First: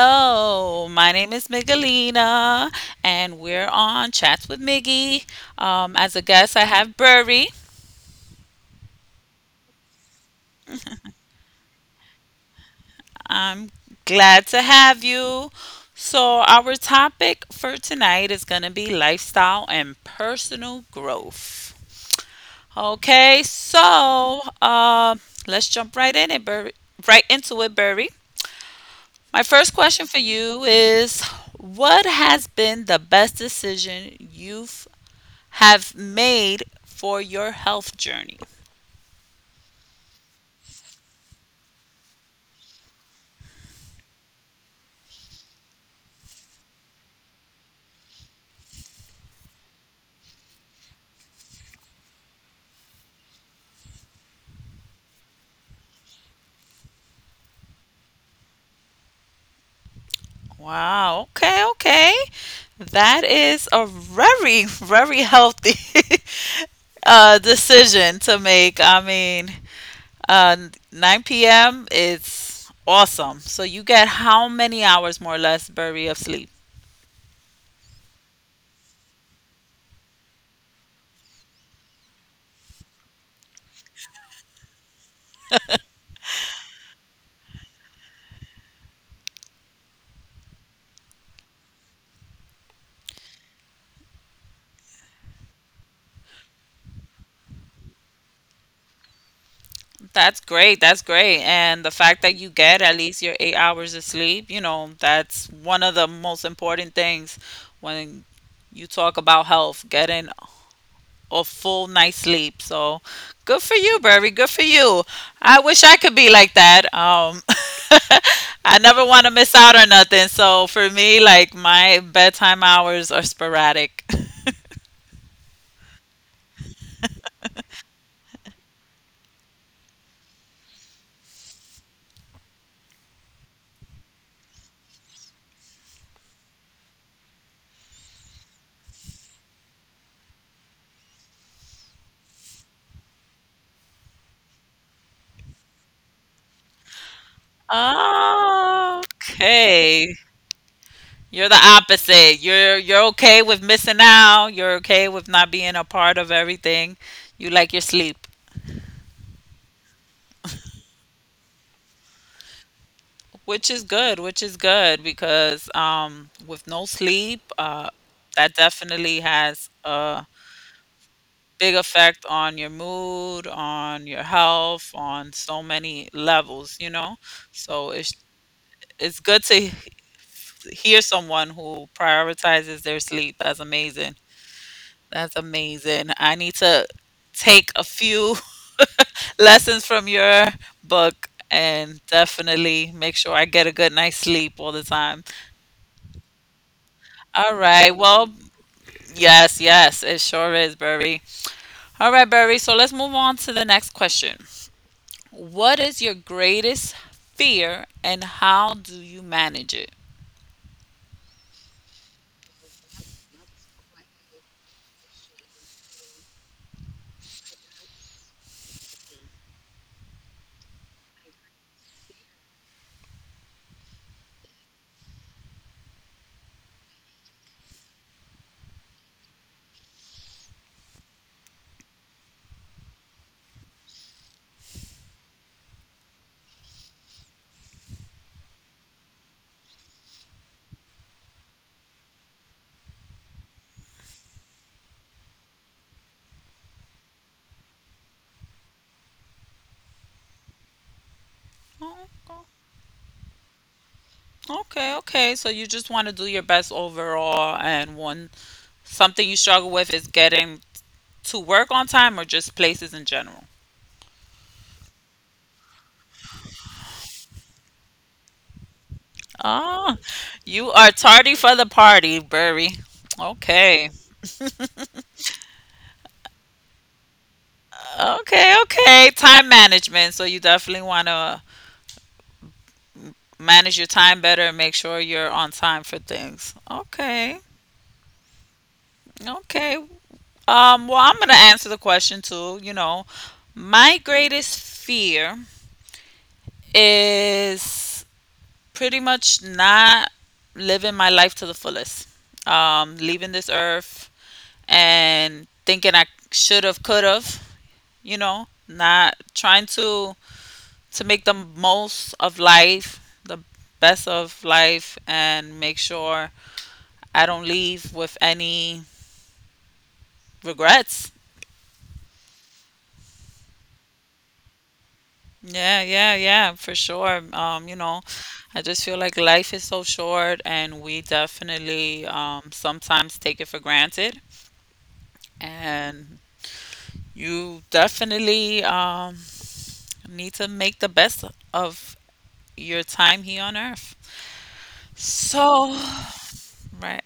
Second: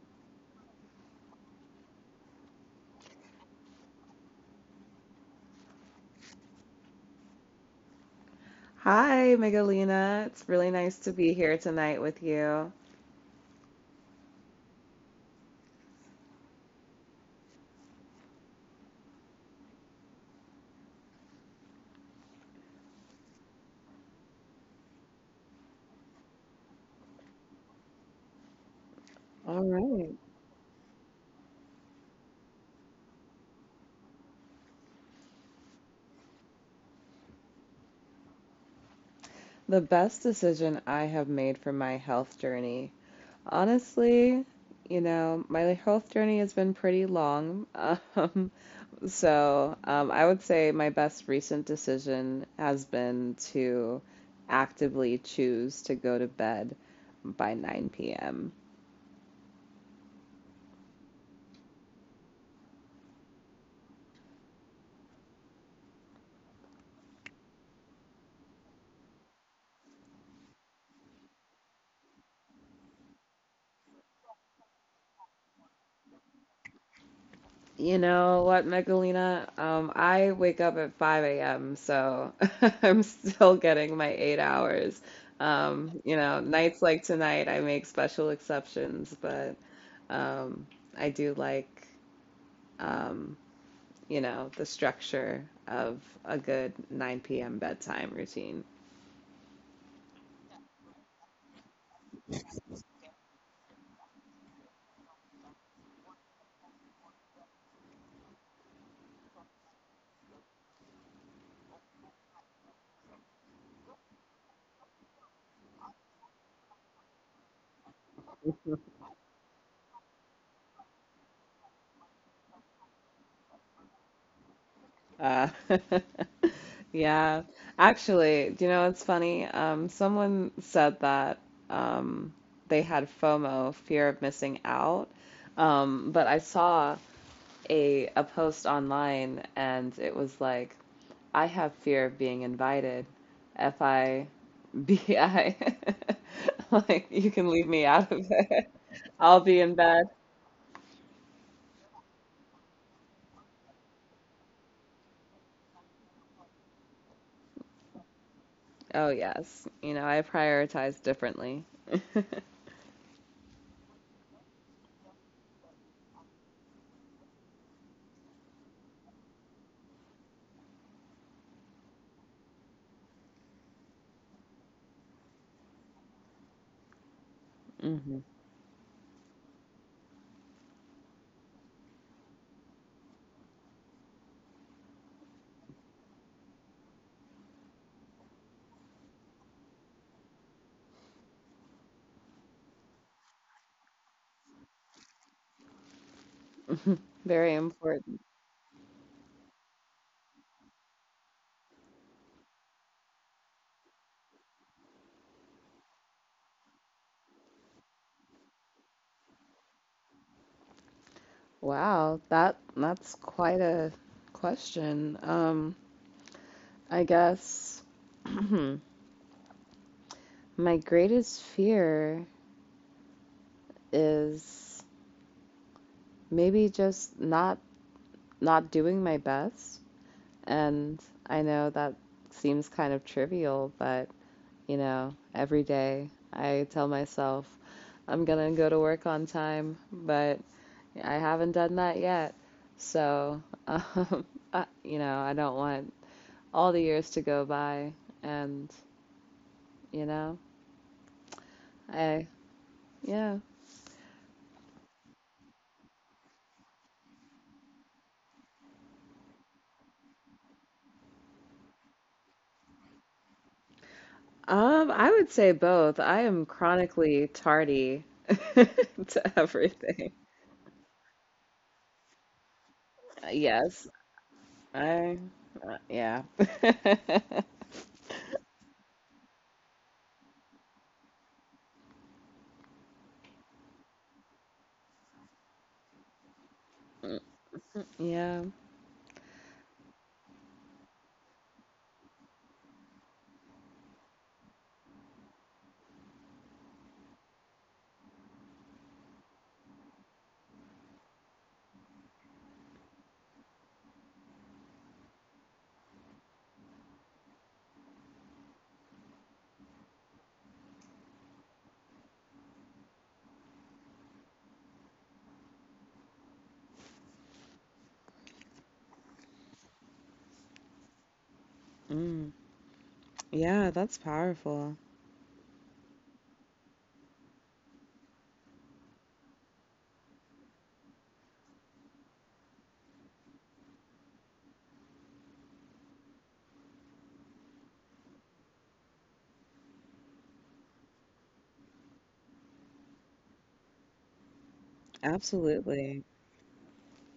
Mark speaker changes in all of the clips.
Speaker 1: Hello, my name is Miguelina, and we're on Chats with Miggy. As a guest, I have Burry.
Speaker 2: Hi, Megalina. It's really nice to be here tonight with you.
Speaker 1: I'm glad to have you. So, our topic for tonight is going to be lifestyle and personal growth. Okay, so let's jump right in it, Burry, right into it, Burry. My
Speaker 2: All
Speaker 1: first question
Speaker 2: right.
Speaker 1: for you is, what has been the best decision you've have made for your health journey?
Speaker 2: The best decision I have made for my health journey. Honestly, my health journey has been pretty long. Um, I would say my best recent decision has been to actively choose to go to bed by 9 p.m.
Speaker 1: Wow. Okay. Okay. That is a very, very healthy decision to make. Uh, 9 p.m. is awesome. So you get how many hours, more or less, Burry, of sleep?
Speaker 2: You know what, Megalina? I wake up at 5 a.m., so I'm still getting my 8 hours. Nights like tonight, I make special exceptions, but um, I do like, um, the structure of a good 9 p.m. bedtime routine.
Speaker 1: That's great. That's great. And the fact that you get at least your 8 hours of sleep, you know, that's one of the most important things when you talk about health, getting a full night's sleep. So good for you, Burry. Good for you. I wish I could be like that. I never want to miss out on nothing. So for me, like my bedtime hours are sporadic.
Speaker 2: Uh, Yeah. Actually, do you know what's funny? Someone said that um, they had FOMO, fear of missing out. But I saw a post online and it was like, I have fear of being invited. FIBI. Like, you can leave me out of it. I'll be in bed.
Speaker 1: Okay. You're the opposite. You're okay with missing out. You're okay with not being a part of everything. You like your sleep,
Speaker 2: Oh, yes. You know, I prioritize differently.
Speaker 1: which is good because with no sleep, that definitely has a big effect on your mood, on your health, on so many levels, you know? So it's
Speaker 2: hmm
Speaker 1: it's good to hear someone who prioritizes their sleep. That's amazing. That's amazing. I need to take a few lessons from your book and definitely make sure I get a good night's sleep all the time.
Speaker 2: Very
Speaker 1: All right.
Speaker 2: important.
Speaker 1: Well, yes, yes, it sure is, Burry. All right, Burry. So let's move on to the next question. What is your greatest fear and how do you manage it?
Speaker 2: Wow, that's quite a question. I guess my greatest fear is maybe just not doing my best. And I know that seems kind of trivial, but you know, every day I tell myself I'm gonna go to work on time, but I haven't done that yet. So, um, I, I don't want all the years to go by and you know I
Speaker 1: Oh,
Speaker 2: yeah
Speaker 1: okay, okay. So you just want to do your best overall, and one something you struggle with is getting to work on time or just places in general.
Speaker 2: I would say both. I am chronically tardy to
Speaker 1: Oh,
Speaker 2: everything.
Speaker 1: you are tardy for the party, Burry.
Speaker 2: Yes.
Speaker 1: Okay.
Speaker 2: I Yeah.
Speaker 1: Okay, okay. Time management. So you definitely want to manage your time better and make sure you're on time for things. Okay.
Speaker 2: Yeah.
Speaker 1: Okay. Well, I'm going to answer the question too. You know, my greatest fear is pretty much not living my life to the fullest. Leaving this earth and thinking I should have, could have, you know, not trying to make the most of life, the best of life, and make sure I don't leave with any regrets.
Speaker 2: mm. Yeah, that's powerful.
Speaker 1: Yeah, yeah, yeah, for sure. You know, I just feel like life is so short and we definitely sometimes take it for granted. And you definitely need to make the best of your time here on earth. So,
Speaker 2: Absolutely.
Speaker 1: right.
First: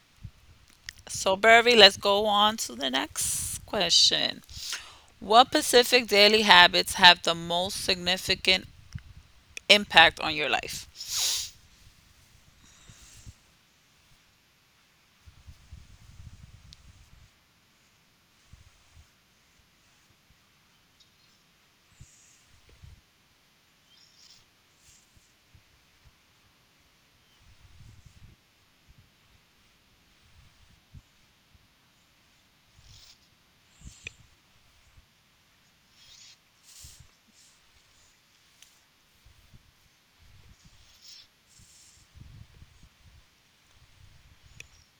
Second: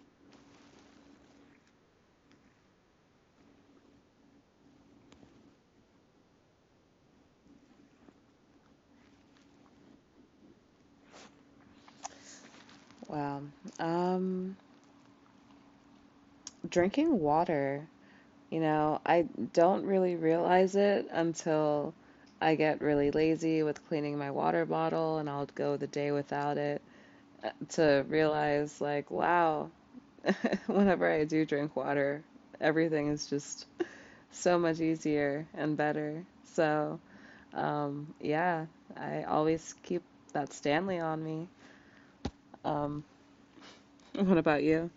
Speaker 1: So, Burry, let's go on to the next question. What Pacific daily habits have the most significant impact on your life?
Speaker 2: Wow. um Drinking water. You know, I don't really realize it until I get really lazy with cleaning my water bottle and I'll go the day without it to realize, like, wow, whenever I do drink water, everything is just so much easier and better. So, yeah, I always keep that Stanley on me. Um, what about you?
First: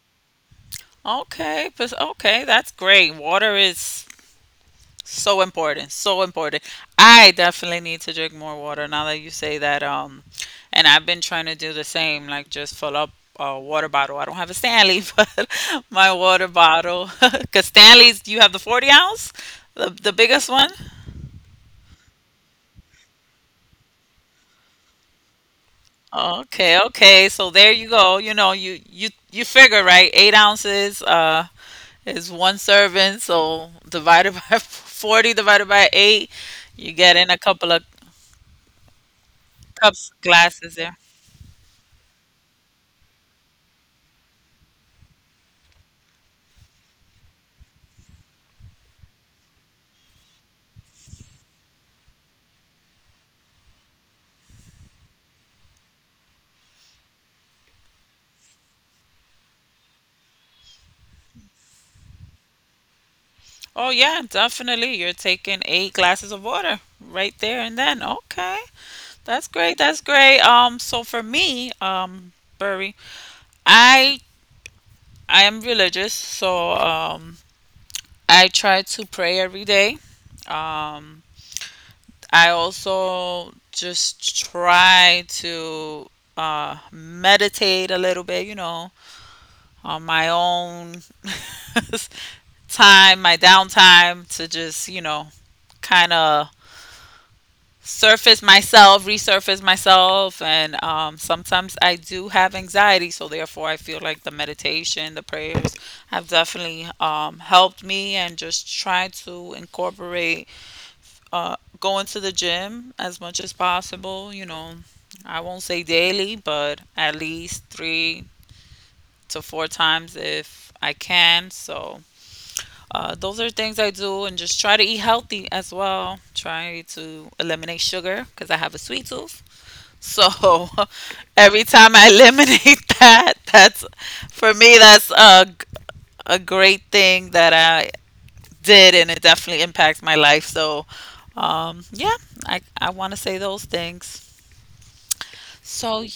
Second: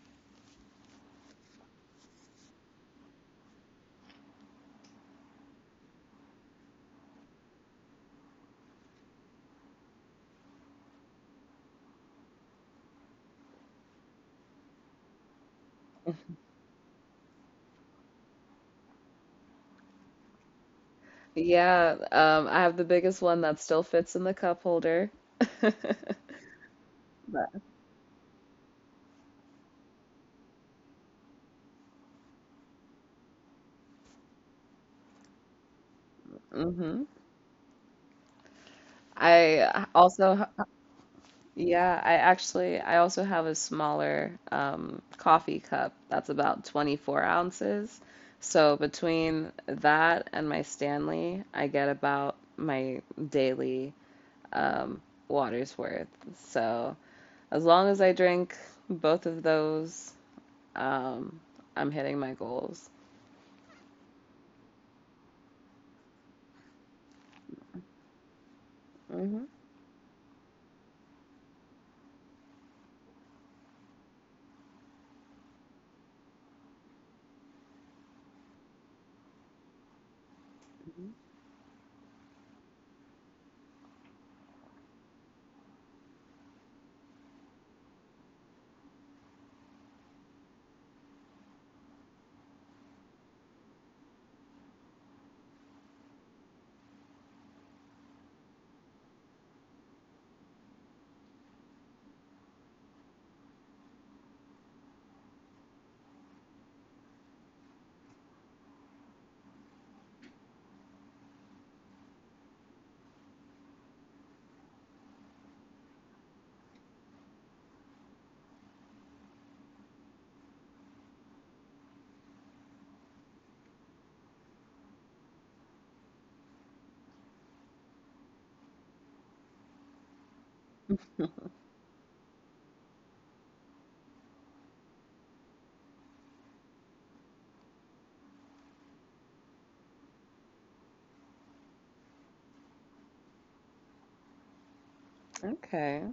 Speaker 1: Okay, but okay, that's great. Water is so important, so important. I definitely need to drink more water now that you say that. And I've been trying to do the same, like just fill up a water bottle. I don't have a Stanley, but my water bottle, because Stanley's, you have the 40 ounce, the biggest one.
Speaker 2: Yeah, I have the biggest one that still fits in the cup holder. But,
Speaker 1: Okay, okay. So there you go. You know, you figure, right? 8 ounces. It's one serving, so divided by 40, divided by 8, you
Speaker 2: mhm.
Speaker 1: get in a couple of
Speaker 2: I
Speaker 1: cups,
Speaker 2: also, h-
Speaker 1: glasses there.
Speaker 2: yeah, I also have a smaller coffee cup that's about 24 ounces. So between that and my Stanley, I get about my daily um, water's worth. So as long as I drink both of those, um, I'm hitting my goals.
Speaker 1: Oh, yeah, definitely. You're taking eight glasses of water right there and then. Okay.
Speaker 2: hmm
Speaker 1: That's great. That's great. So for me, Burry, I I am religious, so I try to pray every day. Um, I also just try to meditate a little bit, you know, on my own time, my downtime to just, you know, kind of surface myself, resurface myself. And sometimes I do have anxiety. So, therefore, I feel like the meditation, the prayers have definitely helped me, and just try to incorporate going to the gym as much as possible, you know. I won't say daily, but at least three to four times if I can. So those are things I do, and just try to eat healthy as well. Try to eliminate sugar because I have a sweet tooth. So every time I eliminate that, that's for me, that's a, a great thing that I did, and it definitely impacts my life. So, yeah, I want to say those things. So,
Speaker 2: Okay.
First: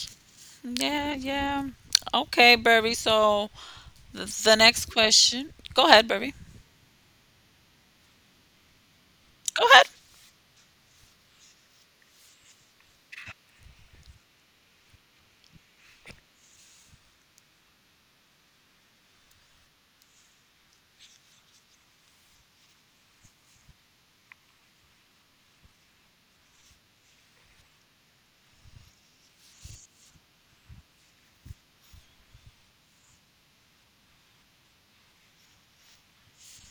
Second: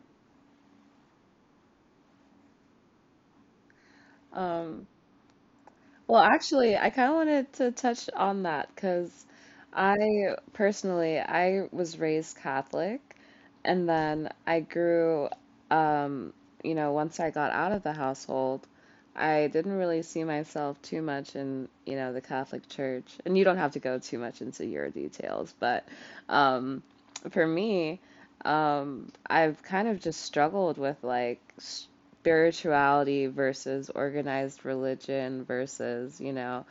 Speaker 1: yeah, yeah. Okay, Burby. So the next
Speaker 2: Um,
Speaker 1: question. Go ahead,
Speaker 2: Well,
Speaker 1: Burby.
Speaker 2: actually, I kind of wanted to touch on that because
Speaker 1: Go ahead.
Speaker 2: I personally, I was raised Catholic and then um, you know, once I got out of the household, I didn't really see myself too much in, you know, the Catholic Church. And you don't have to go too much into your details, but um, for me, I've kind of just struggled with like spirituality versus organized religion versus, you know,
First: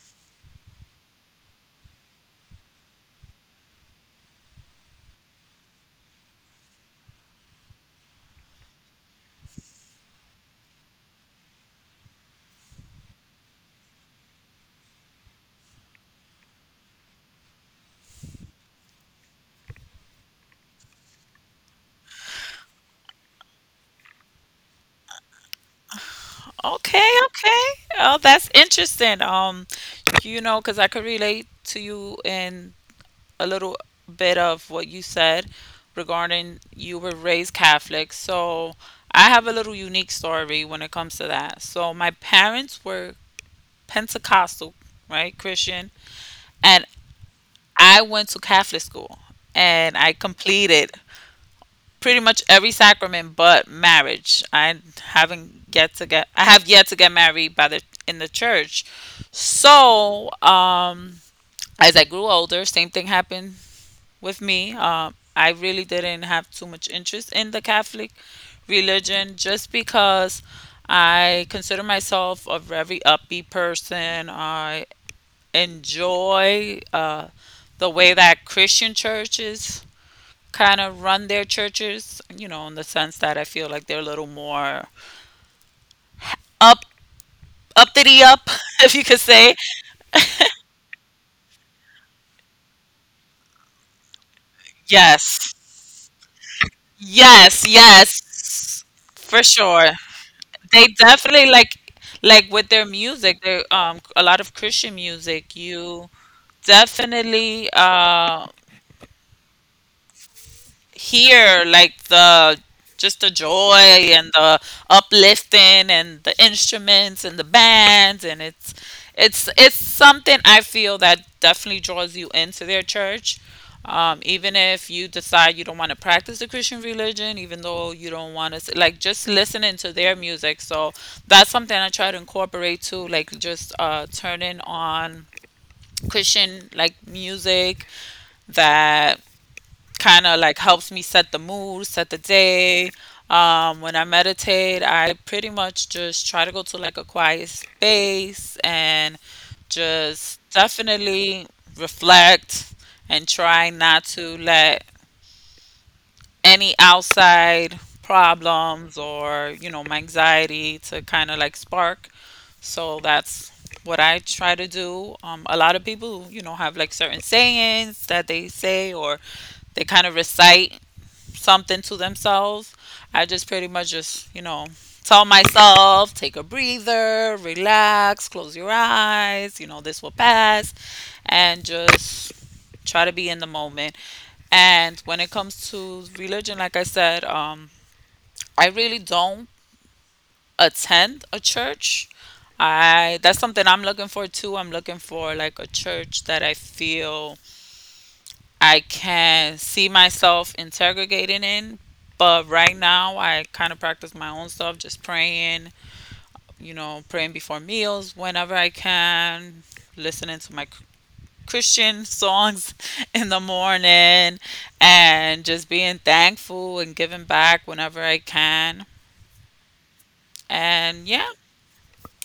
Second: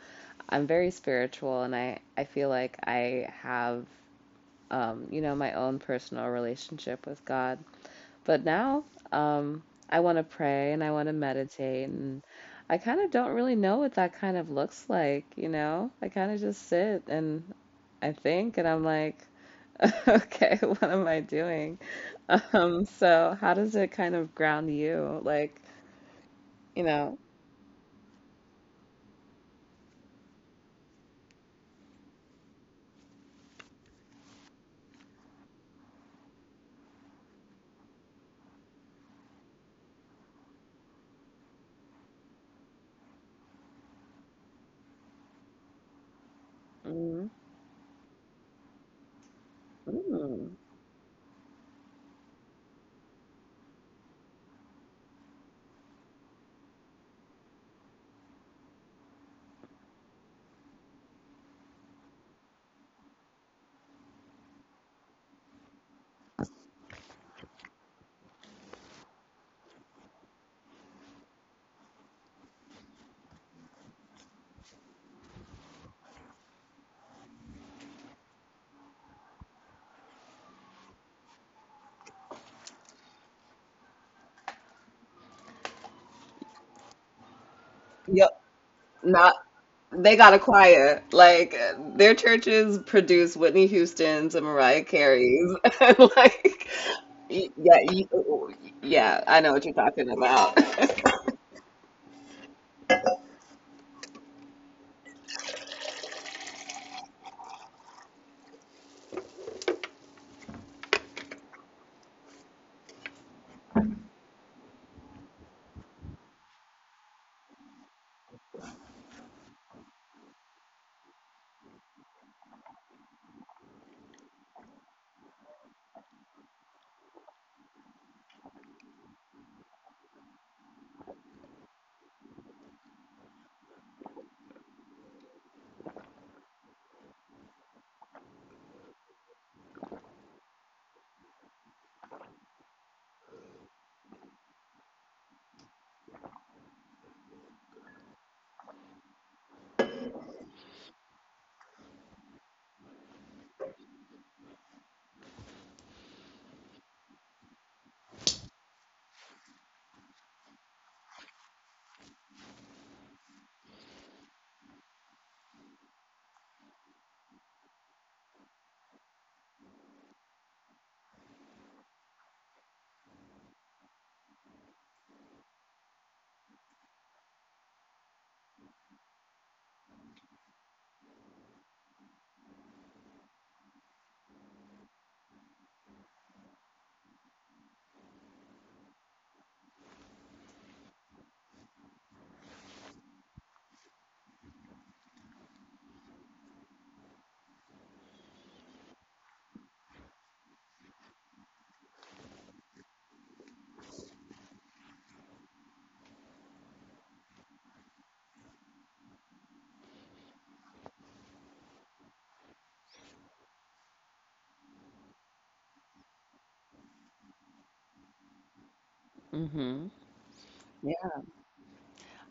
Speaker 2: I'm very spiritual and I feel like I have, you know, my own personal relationship with God. But now um, I want to pray and I want to meditate and I kind of don't really know what that kind of looks like, you know? I kind of just sit and I think and I'm like, okay, what am I doing? So how does it kind of ground you? Like, you
Speaker 1: Okay,
Speaker 2: know,
Speaker 1: okay. Oh, that's interesting. You know, because I could relate to you in a little bit of what you said regarding you were raised Catholic. So I have a little unique story when it comes to that. So my parents were Pentecostal, right, Christian, and
Speaker 2: mhm.
Speaker 1: I went to Catholic school and I
Speaker 2: Mm.
Speaker 1: completed pretty much every sacrament but marriage. I haven't yet to get I have yet to get married by the in the church. So, as I grew older, same thing happened with me. I really didn't have too much interest in the Catholic religion just because I consider myself a very upbeat person. I enjoy the way that Christian churches kind of run their churches, you know, in the sense that I feel like they're a little more up, uppity
Speaker 2: Yep.
Speaker 1: up, if you could
Speaker 2: Not
Speaker 1: say.
Speaker 2: They got a choir. Like their churches produce Whitney Houston's and Mariah Carey's.
Speaker 1: Yes,
Speaker 2: And like y-
Speaker 1: yes,
Speaker 2: yeah, you,
Speaker 1: yes,
Speaker 2: yeah, I
Speaker 1: for
Speaker 2: know what you're
Speaker 1: sure.
Speaker 2: talking about.
Speaker 1: They definitely like with their music, they a lot of Christian music. You definitely hear like the just the joy and the uplifting and the instruments and the bands, and it's something I feel that definitely draws you into their church. Even if you decide you don't want to practice the Christian religion, even though you don't want to, like just listening to their music. So that's something I try to incorporate too, like just turning on Christian like music that kind of like helps me set the mood, set the day. When I meditate, I pretty much just try to go to like a quiet space and just definitely reflect and try not to let any outside problems or, you know, my anxiety to kind of like spark. So that's what I try to do. A lot of people, you know, have like certain sayings that they say or they kind of recite something to themselves. I just pretty much just, you know, tell myself, take a breather, relax, close your eyes, you know, this will pass, and just try to be in the moment. And when it comes to religion, like I said, I really don't attend a church. I That's something I'm looking for too. I'm looking for like a church that I feel I can see myself integrating in. But right now, I kind of practice my own stuff, just praying, you know, praying before meals whenever I can, listening to my Christian songs in the morning, and just being thankful and giving back whenever I can.
Speaker 2: Mm-hmm. Yeah.
Speaker 1: And yeah,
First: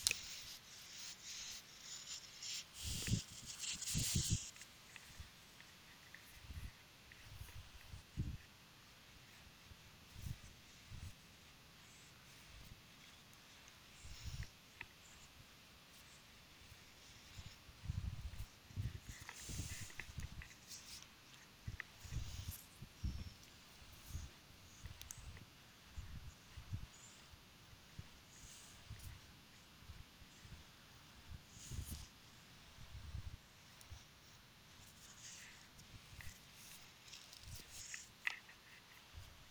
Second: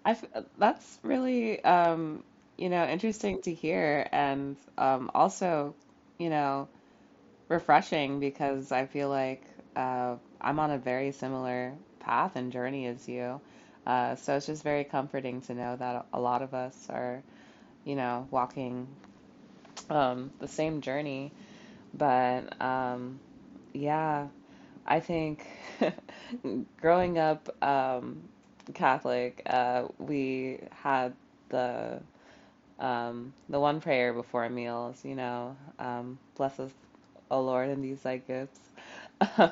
Speaker 2: I f That's really you know, interesting to hear and also, you know, refreshing because I feel like uh, I'm on a very similar path and journey as you. So it's just very comforting to know that a lot of us are, you know, walking the same journey. But yeah, I think growing up Catholic, we had the the one prayer before meals, you know, bless us, O Lord, and these thy gifts.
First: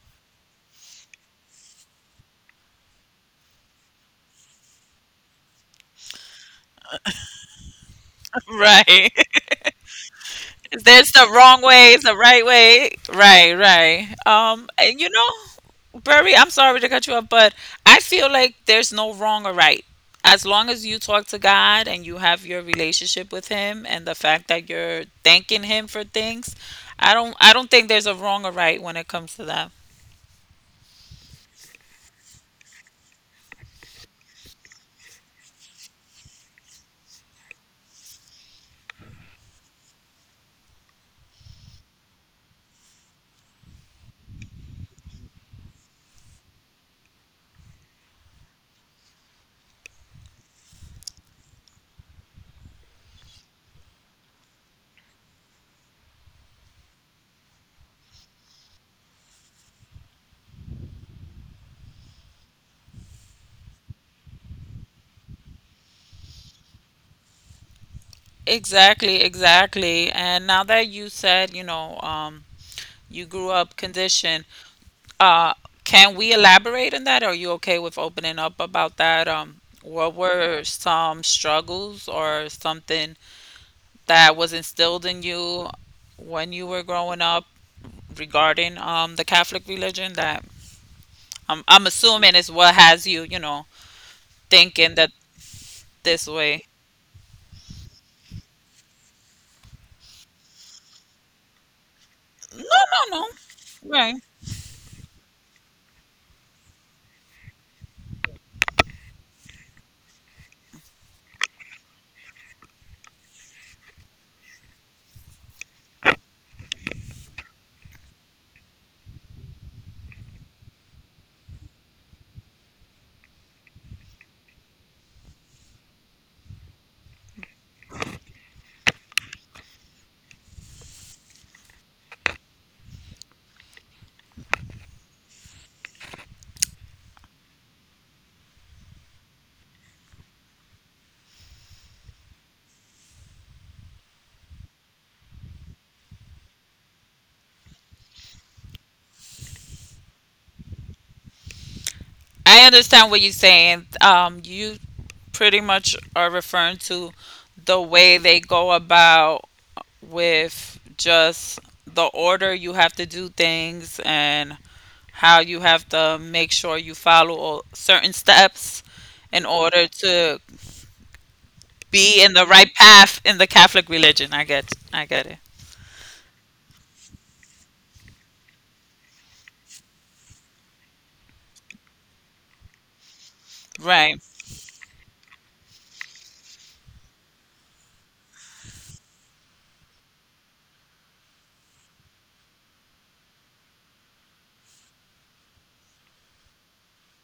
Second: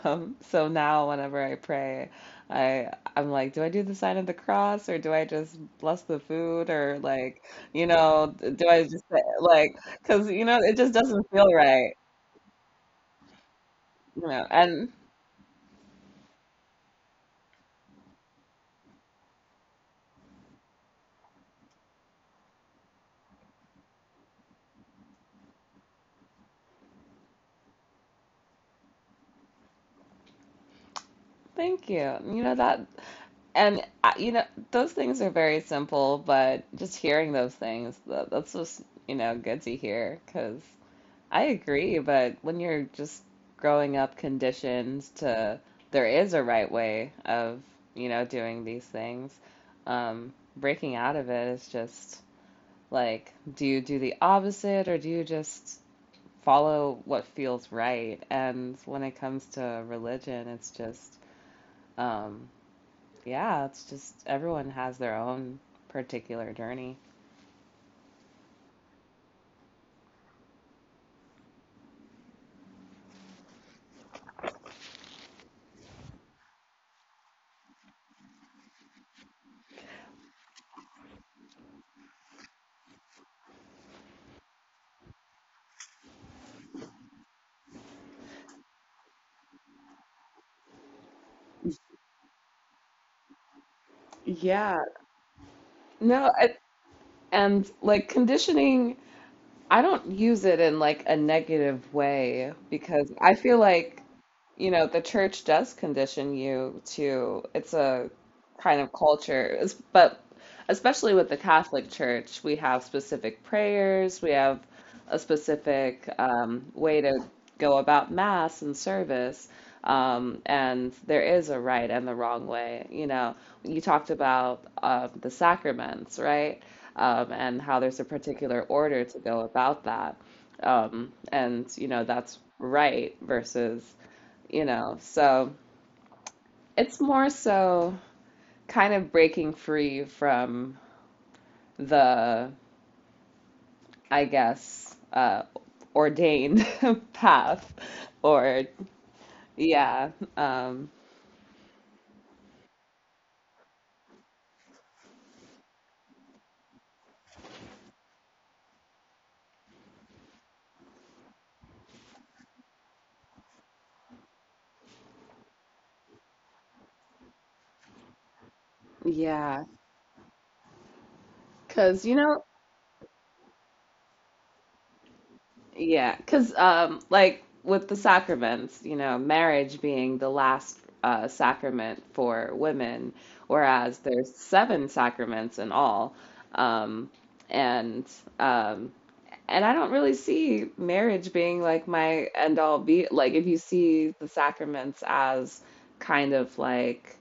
Speaker 2: So now whenever I pray, I'm like, do I do the sign of the cross or do I just bless the food or like, you know, do I just
Speaker 1: right.
Speaker 2: say, like, because you know, it just
Speaker 1: There's the
Speaker 2: doesn't feel
Speaker 1: wrong
Speaker 2: right,
Speaker 1: way, the right way. Right, right.
Speaker 2: you know. And
Speaker 1: And you know, Barry, I'm sorry to cut you off, but I feel like there's no wrong or right. As long as you talk to God and you have your relationship with him and the fact that you're thanking him for things, I don't think there's a wrong or right when it comes to that.
Speaker 2: thank you, you know that, and I, you know, those things are very simple, but just hearing those things, that's just, you know, good to hear because I agree. But when you're just growing up conditioned to there is a right way of, you know, doing these things, breaking out of it is just like, do you do the opposite or do you just follow what feels right? And when it comes to religion, it's just, um, yeah, it's just everyone has their own particular journey.
Speaker 1: Exactly, exactly. And now that you said, you know, you grew up conditioned, Uh, can we elaborate on that? Are you okay with opening up about that? What were some struggles or something that was instilled in you when you were growing up regarding the Catholic religion that I'm assuming is what has you, you know,
Speaker 2: Yeah.
Speaker 1: thinking that this
Speaker 2: No, I,
Speaker 1: way.
Speaker 2: And like conditioning. I don't use it in like a negative way
Speaker 1: No,
Speaker 2: because
Speaker 1: no, no.
Speaker 2: I feel like,
Speaker 1: Right.
Speaker 2: you know, the church does condition you to, it's a kind of culture. It's- but especially with the Catholic Church, we have specific prayers, we have a specific way to go about mass and service. And there is a right and the wrong way. You know, you talked about the sacraments, right? And how there's a particular order to go about that. And, you know, that's right versus, you know, so it's more so kind of breaking free from the, I guess, ordained path or, yeah, um,
Speaker 1: I understand what you're saying. You pretty much are referring to the way they go about with just the order you have to do things and how you have to make sure you follow certain steps in
Speaker 2: yeah.
Speaker 1: order to
Speaker 2: Because, you
Speaker 1: be in
Speaker 2: know,
Speaker 1: the right path in the Catholic religion. I get it.
Speaker 2: yeah, because like with the sacraments, you know, marriage being the last sacrament for women, whereas
Speaker 1: Right,
Speaker 2: there's seven sacraments in all, um, and um, and I don't really see marriage being like my end all be like. If you see the sacraments as kind of like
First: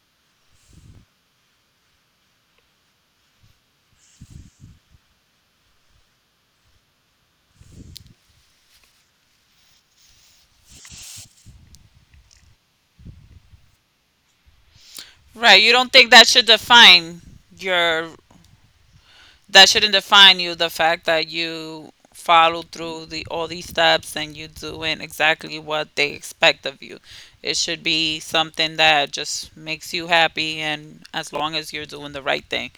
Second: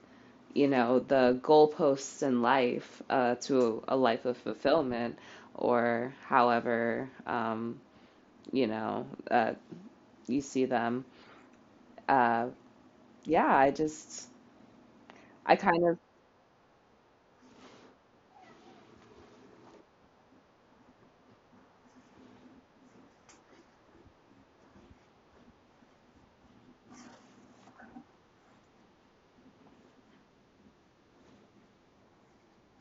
Speaker 2: you know the goalposts in life to a life of fulfillment or however. You know, you see them. Uh, yeah, I just, I
Speaker 1: right. You
Speaker 2: kind
Speaker 1: don't
Speaker 2: of,
Speaker 1: think that should define your that shouldn't define you, the fact that you follow through the all these steps and you doing exactly what they expect of you. It should be something that just makes you happy, and as long as you're doing the right thing,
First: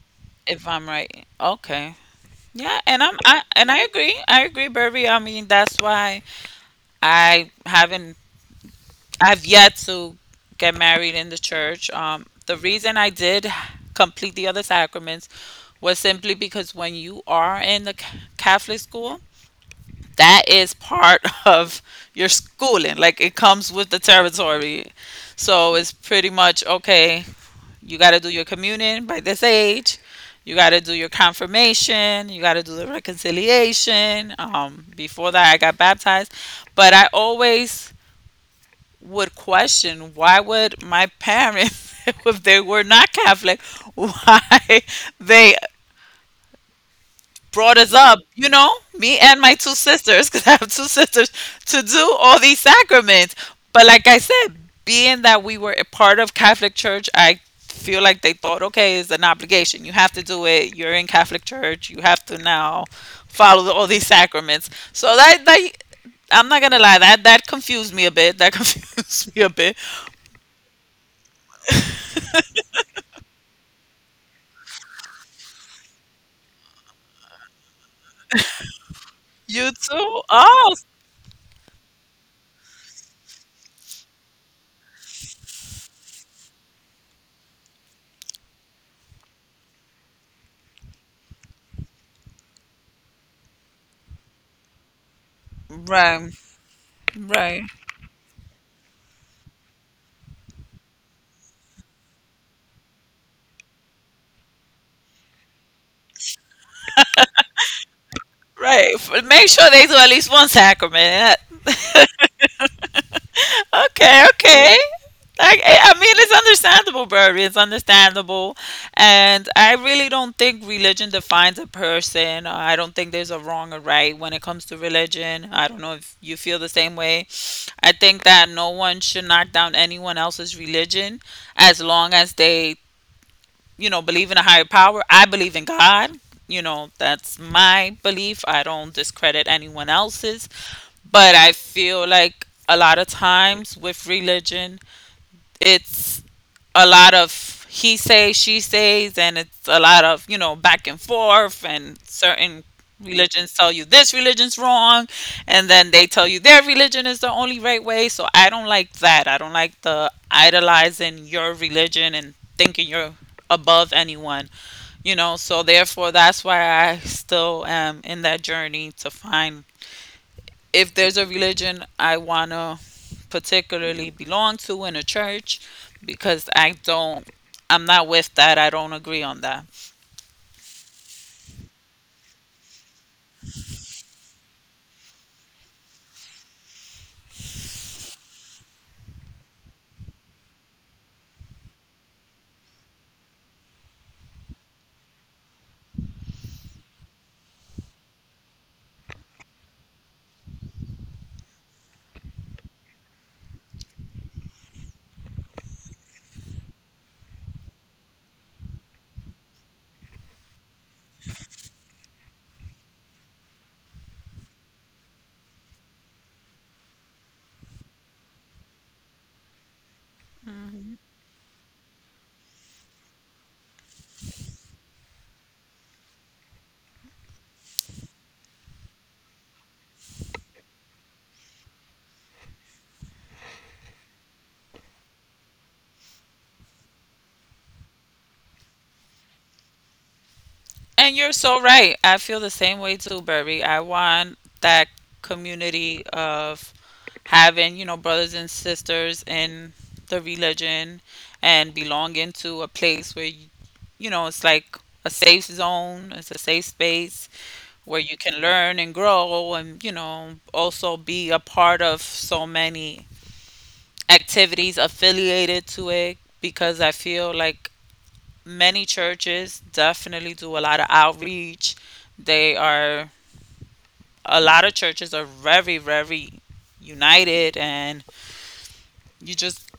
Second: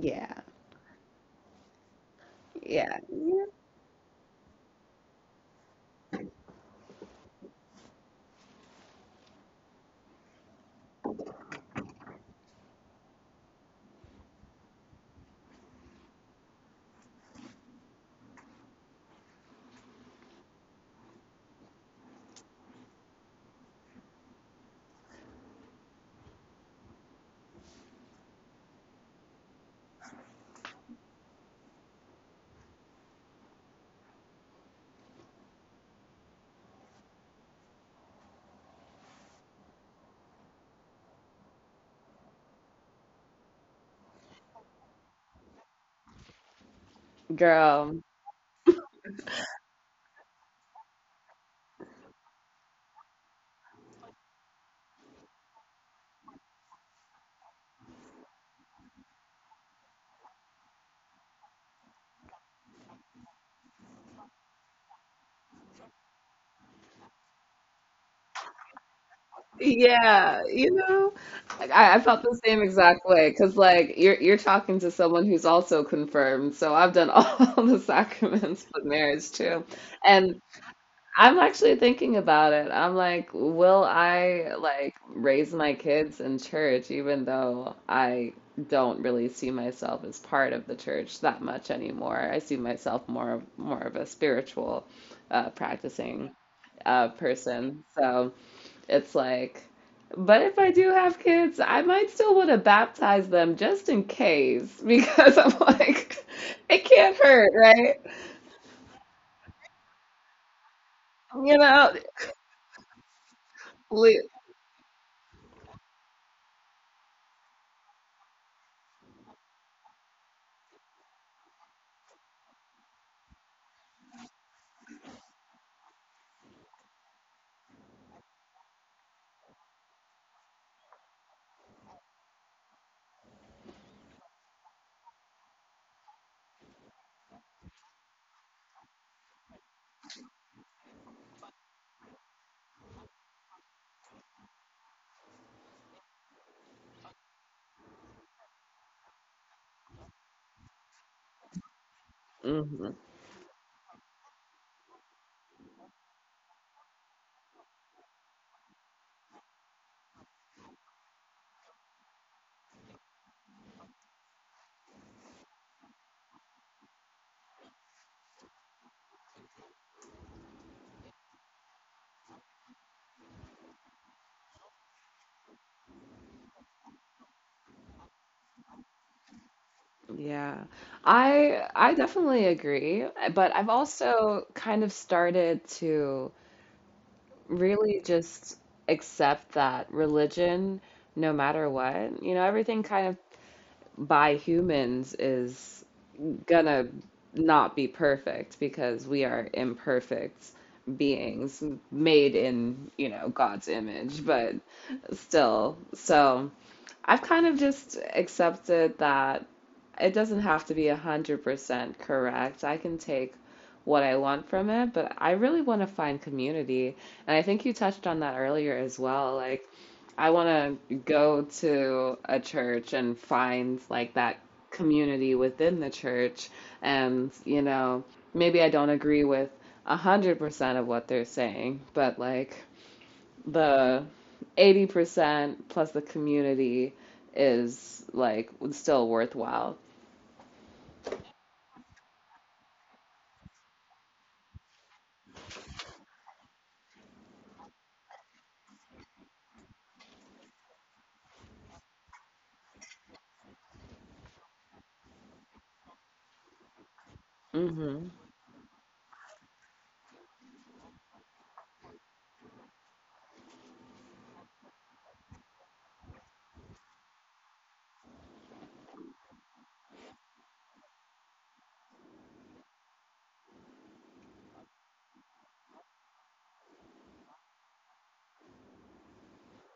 Speaker 2: yeah.
Speaker 1: if I'm right. Okay, yeah,
Speaker 2: Yeah. Yeah.
Speaker 1: and I agree, I agree, Burby. I mean, that's why I haven't I've yet to get married in the church. The reason I did complete the other sacraments was simply because when you are in the Catholic school, that is part of your schooling. Like, it comes with the territory. So it's pretty much okay, you got to do your communion by this age. You got to do your confirmation. You got to do the reconciliation. Before that, I got baptized. But I always would question why would my parents, if they were not Catholic, why they brought us.
Speaker 2: Girl,
Speaker 1: Yeah. Up, you know, me and my two sisters, because I have two sisters, to do all these sacraments. But like I said, being that we were a part of Catholic Church, I feel like they thought, okay, it's an obligation. You have to do it. You're in Catholic Church. You have to now all these sacraments. So that I'm not gonna lie, that confused me a bit. That confused me a bit.
Speaker 2: yeah, you know, like, I felt the same exact way because, like, you're talking to someone who's also confirmed. So I've done all the sacraments but marriage too,
Speaker 1: You too?
Speaker 2: and
Speaker 1: Oh,
Speaker 2: I'm actually thinking about it. I'm like, will I like raise my kids in church, even though I don't really see myself as part of the church that much anymore. I see myself more of a spiritual
Speaker 1: right,
Speaker 2: practicing
Speaker 1: right,
Speaker 2: person. So it's like, but if I do have kids, I might still want to baptize them just in case, because I'm like, it can't hurt, right?
Speaker 1: right. Make sure they do at least one sacrament.
Speaker 2: You know,
Speaker 1: Okay, okay. Like, I mean, it's understandable, Barry. It's understandable. And I really don't think religion defines a person. I don't think there's a wrong or right when it comes to religion. I don't know if you feel the same way. I think that no one should knock down anyone else's religion as long as they, believe in a higher power. I believe in God. You know, that's my belief. I don't discredit anyone else's. But I feel like a lot of times with religion, it's a lot of he says, she says, and it's a lot of, you know, back and forth. And certain
Speaker 2: le-
Speaker 1: religions tell you this religion's wrong, and then they tell you their religion is the only right way. So I don't like that. I don't like the idolizing your religion and thinking you're above anyone, you know. So therefore, that's why I still am in that journey to find if there's a religion I want to particularly belong to in a church because I'm not with that. I don't agree on that.
Speaker 2: Yeah. I definitely agree, eh, but I've also kind of started to really just accept that religion, no matter what, you know, everything kind of by humans is gonna not be perfect because we are imperfect beings made in, you know, God's image, but still. So I've kind of just accepted that it doesn't have to be a 100% correct. I can take what I want from it, but I really want to find community. And I think you touched on that earlier as well. Like, I want to go to a church and find like that community within the church. And, you know, maybe I don't agree with 100% of what they're saying, but like the 80% plus the community is like still worthwhile.
Speaker 1: And you're so right. I feel the same way too, Burby. I want that community of having, you know, brothers and sisters in the religion and belonging to a place where, you know, it's like a safe zone, it's a safe space where
Speaker 2: hmm
Speaker 1: you can learn and grow and, you know, also be a part of so many activities affiliated to it because I feel like many churches definitely do a lot of outreach. They are, a lot of churches are very, very united and you just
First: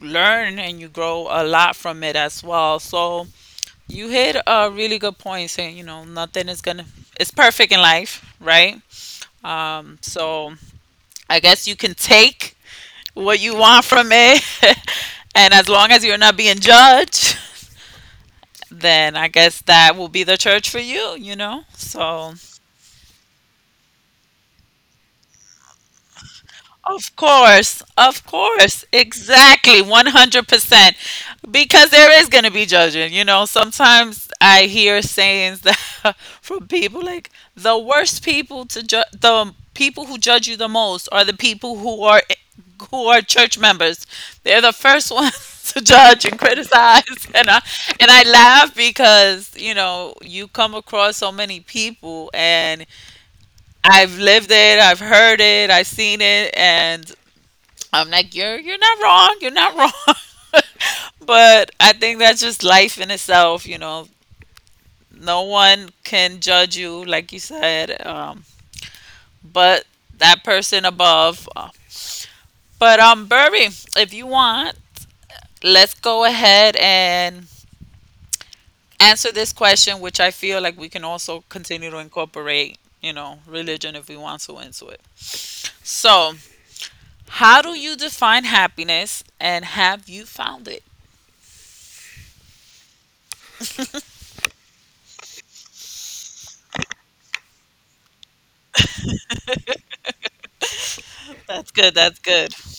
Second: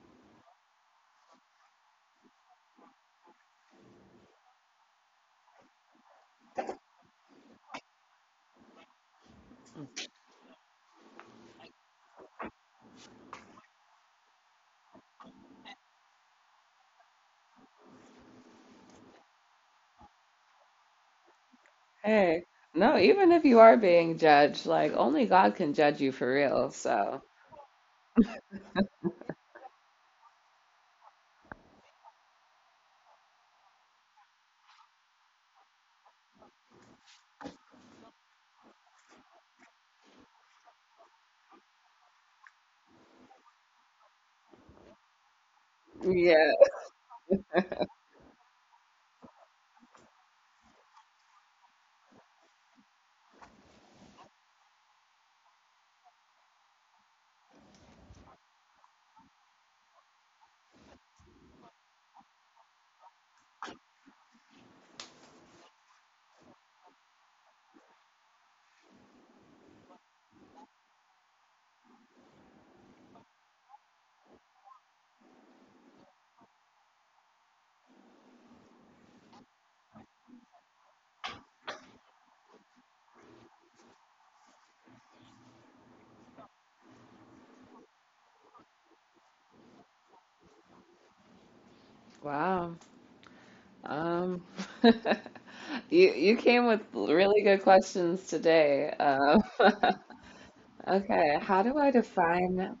Speaker 1: learn and you grow a lot from it as well. So you hit a really good point saying, nothing is going to, it's perfect in life, right? So I guess you can take what you want from it. And as long as you're not being judged, then I guess that will be the church for you, you know? So
Speaker 2: Hey, no, even if you are being judged, like only God can judge you for real.
Speaker 1: of
Speaker 2: So,
Speaker 1: course, of course, exactly, 100%. Because there is going to be judging, you know. Sometimes I hear sayings that from people like the worst people to judge, the people who judge you the most are the people who are church members. They're the first ones to judge and
Speaker 2: yeah.
Speaker 1: criticize, and I and I laugh because you know you come across so many people, and I've lived it, I've heard it, I've seen it, and I'm like, you're not wrong. You're not wrong. But I think that's just life in itself. You know, no one can judge you, like you said, but that person above. But Burby, if you want, let's go ahead and answer this question, which I feel like we can also continue to incorporate. You know, religion if we want to into it. So, how do you define happiness, and have you found it?
Speaker 2: Wow. Um, you came with really good questions today. Okay,
Speaker 1: That's good. That's good.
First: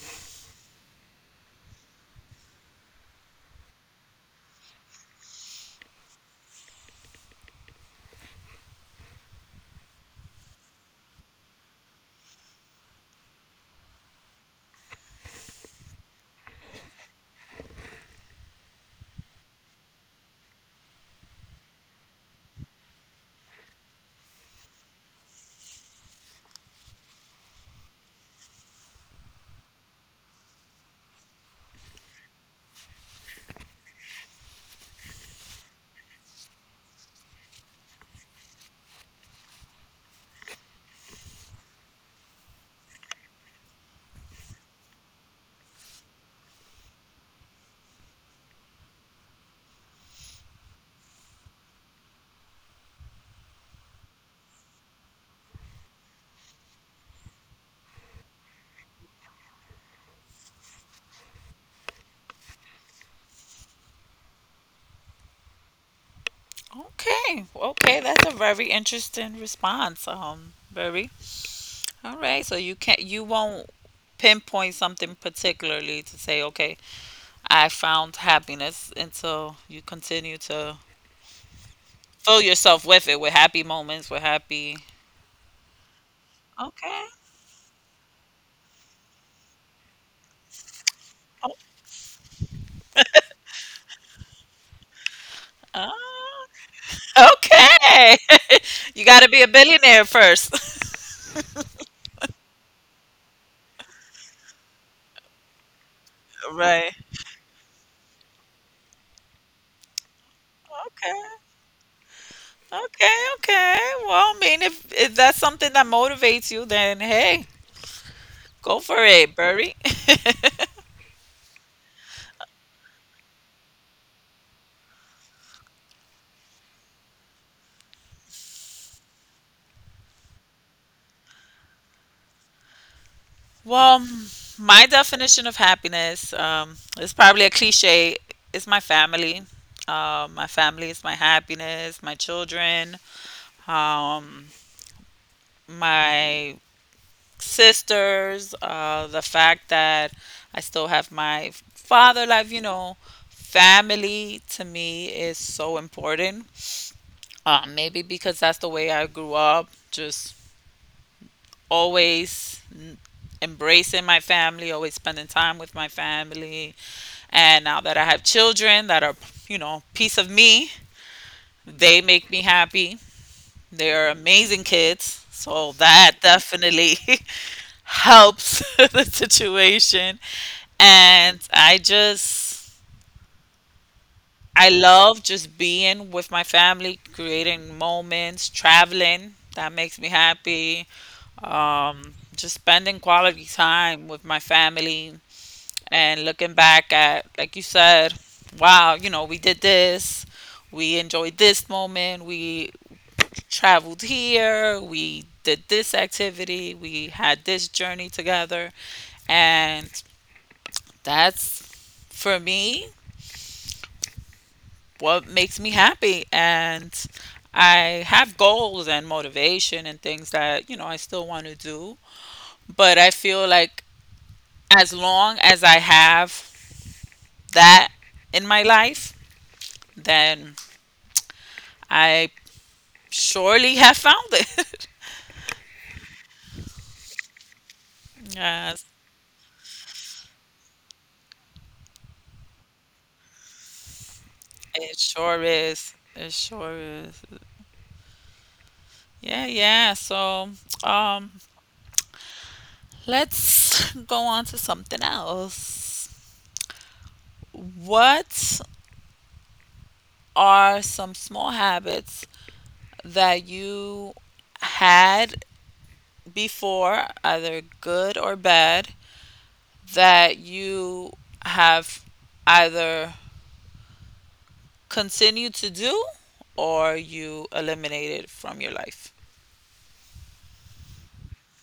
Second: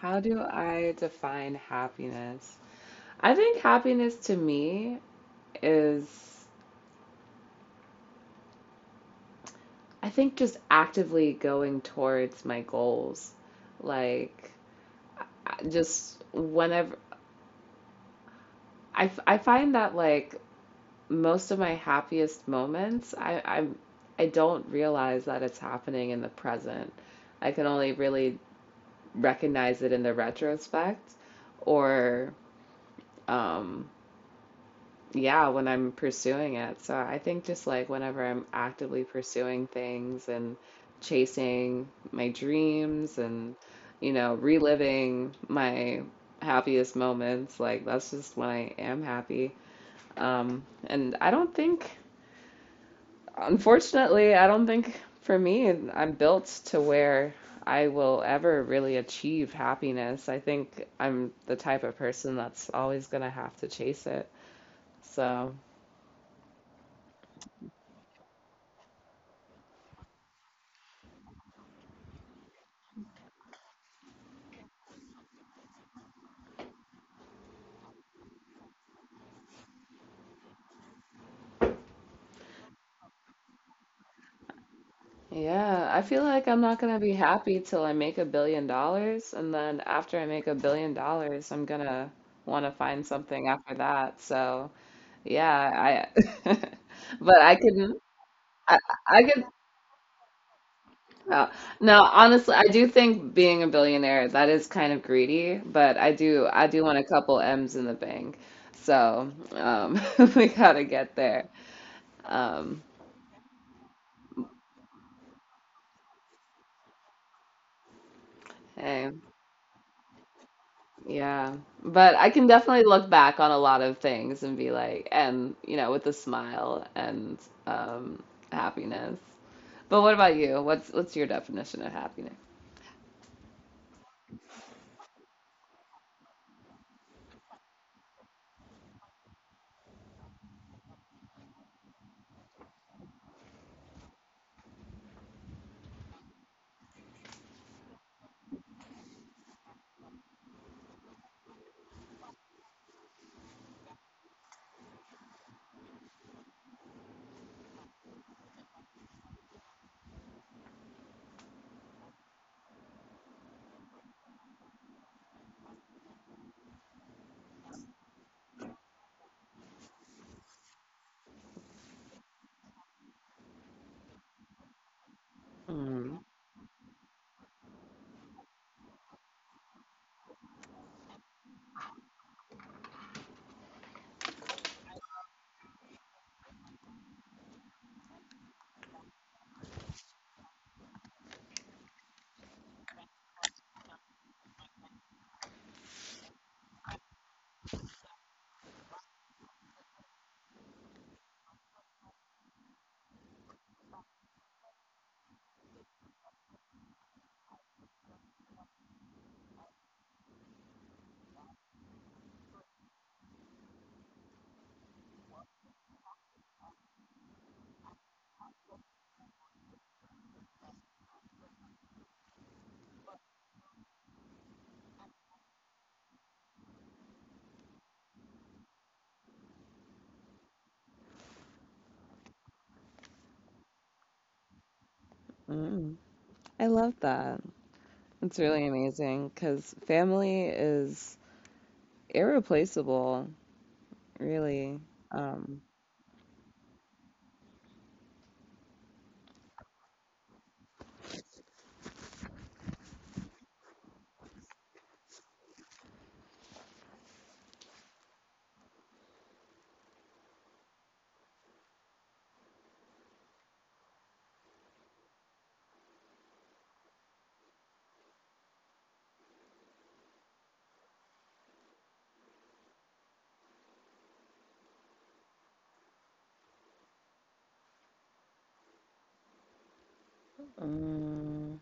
Speaker 2: how do I define happiness? I think happiness to me is I think just actively going towards my goals. Like I- just whenever I, f- I find that like most of my happiest moments, I, I'm I do not realize that it's happening in the present. I can only really recognize it in the retrospect or um yeah, when I'm pursuing it. So I think just like whenever I'm actively pursuing things and chasing my dreams and you know, reliving my happiest moments, like that's just when I am happy. And I don't think Unfortunately, I don't think for me, I'm built to where I will ever really achieve happiness. I think I'm the type of person that's always going to have to chase it. So,
Speaker 1: Okay. Okay, that's a very interesting response. Very. All right. So you won't pinpoint something particularly to say, okay, I found happiness until you continue to fill yourself with it, with happy moments, with happy.
Speaker 2: yeah, I feel like I'm not going to
Speaker 1: Okay.
Speaker 2: be happy till I make $1 billion. And then after I make $1 billion,
Speaker 1: Oh,
Speaker 2: I'm going to want to find something after that. So,
Speaker 1: ah,
Speaker 2: yeah, but
Speaker 1: okay.
Speaker 2: I,
Speaker 1: You
Speaker 2: I
Speaker 1: gotta be
Speaker 2: could.
Speaker 1: a billionaire first.
Speaker 2: Uh, no, honestly, I do think being a billionaire that is kind of greedy, but I do
Speaker 1: Right.
Speaker 2: want a couple M's in the bank. So, we gotta
Speaker 1: Okay.
Speaker 2: get there. Um
Speaker 1: Okay. Okay. Well, I mean, if that's something that motivates you, then hey, go for
Speaker 2: Hey,
Speaker 1: it, Burry.
Speaker 2: yeah. But I can definitely look back on a lot of things and be like, and you know, with a smile and um happiness. But what about you? What's your definition of happiness?
Speaker 1: Well, my definition of happiness, is probably a cliche. It's my family. My family is my happiness, my children, um, my sisters, the fact that I still have my father life, you know. Family to me is so important. Maybe because that's the way I grew up, just always embracing my family, always spending time with my family. And now that I have children that are, you know, piece of me, they make me happy. They are amazing kids. So that
Speaker 2: Mm,
Speaker 1: definitely helps the situation. And I love just being with my family, creating moments, traveling. That makes me happy. Just spending quality time with my family and looking back at, like you said, wow, you know, we did this, we enjoyed this moment, we traveled here, we did this activity, we had this journey together. And that's for me what makes me happy. And I have goals and motivation and things that, you know, I still want to do. But I feel like as long as I have that in my life, then I surely have found it.
Speaker 2: mm. I love that. It's really
Speaker 1: Yes,
Speaker 2: amazing because family is irreplaceable, really.
Speaker 1: it sure
Speaker 2: Um,
Speaker 1: is. It sure is. Yeah, yeah. So, um, let's go on to something else. What are some small habits that you had before, either good or bad, that you have either continue to do or you eliminate it from your life?
Speaker 2: mm,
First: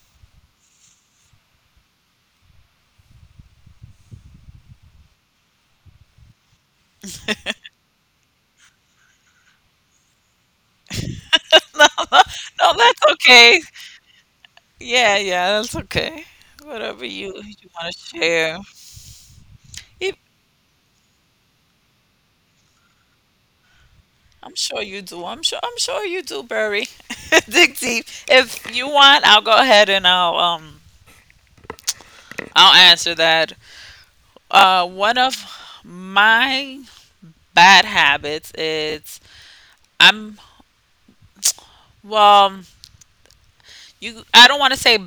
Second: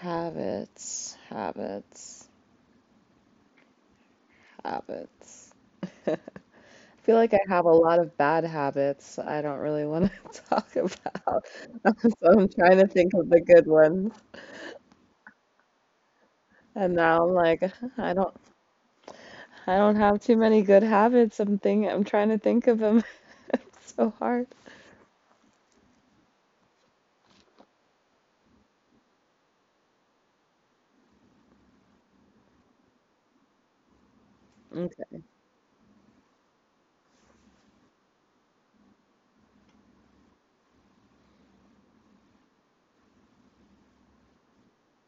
Speaker 2: habits, habits, habits. I feel like I have a lot of bad habits I don't really want to talk about.
Speaker 1: No, no,
Speaker 2: So I'm
Speaker 1: no,
Speaker 2: trying to
Speaker 1: that's
Speaker 2: think of the
Speaker 1: okay.
Speaker 2: good ones.
Speaker 1: Yeah, yeah, that's okay.
Speaker 2: And
Speaker 1: Whatever
Speaker 2: now
Speaker 1: you
Speaker 2: I'm like,
Speaker 1: you
Speaker 2: "Huh,
Speaker 1: want
Speaker 2: I
Speaker 1: to
Speaker 2: don't
Speaker 1: share.
Speaker 2: I don't
Speaker 1: If-
Speaker 2: have too many good habits. I'm trying to think of them. It's so hard.
Speaker 1: I'm sure you do. I'm sure you do, Barry. Dig deep. If you want, I'll go ahead and I'll answer that. Uh, one
Speaker 2: Okay.
Speaker 1: of my bad habits is I'm well you I don't want to say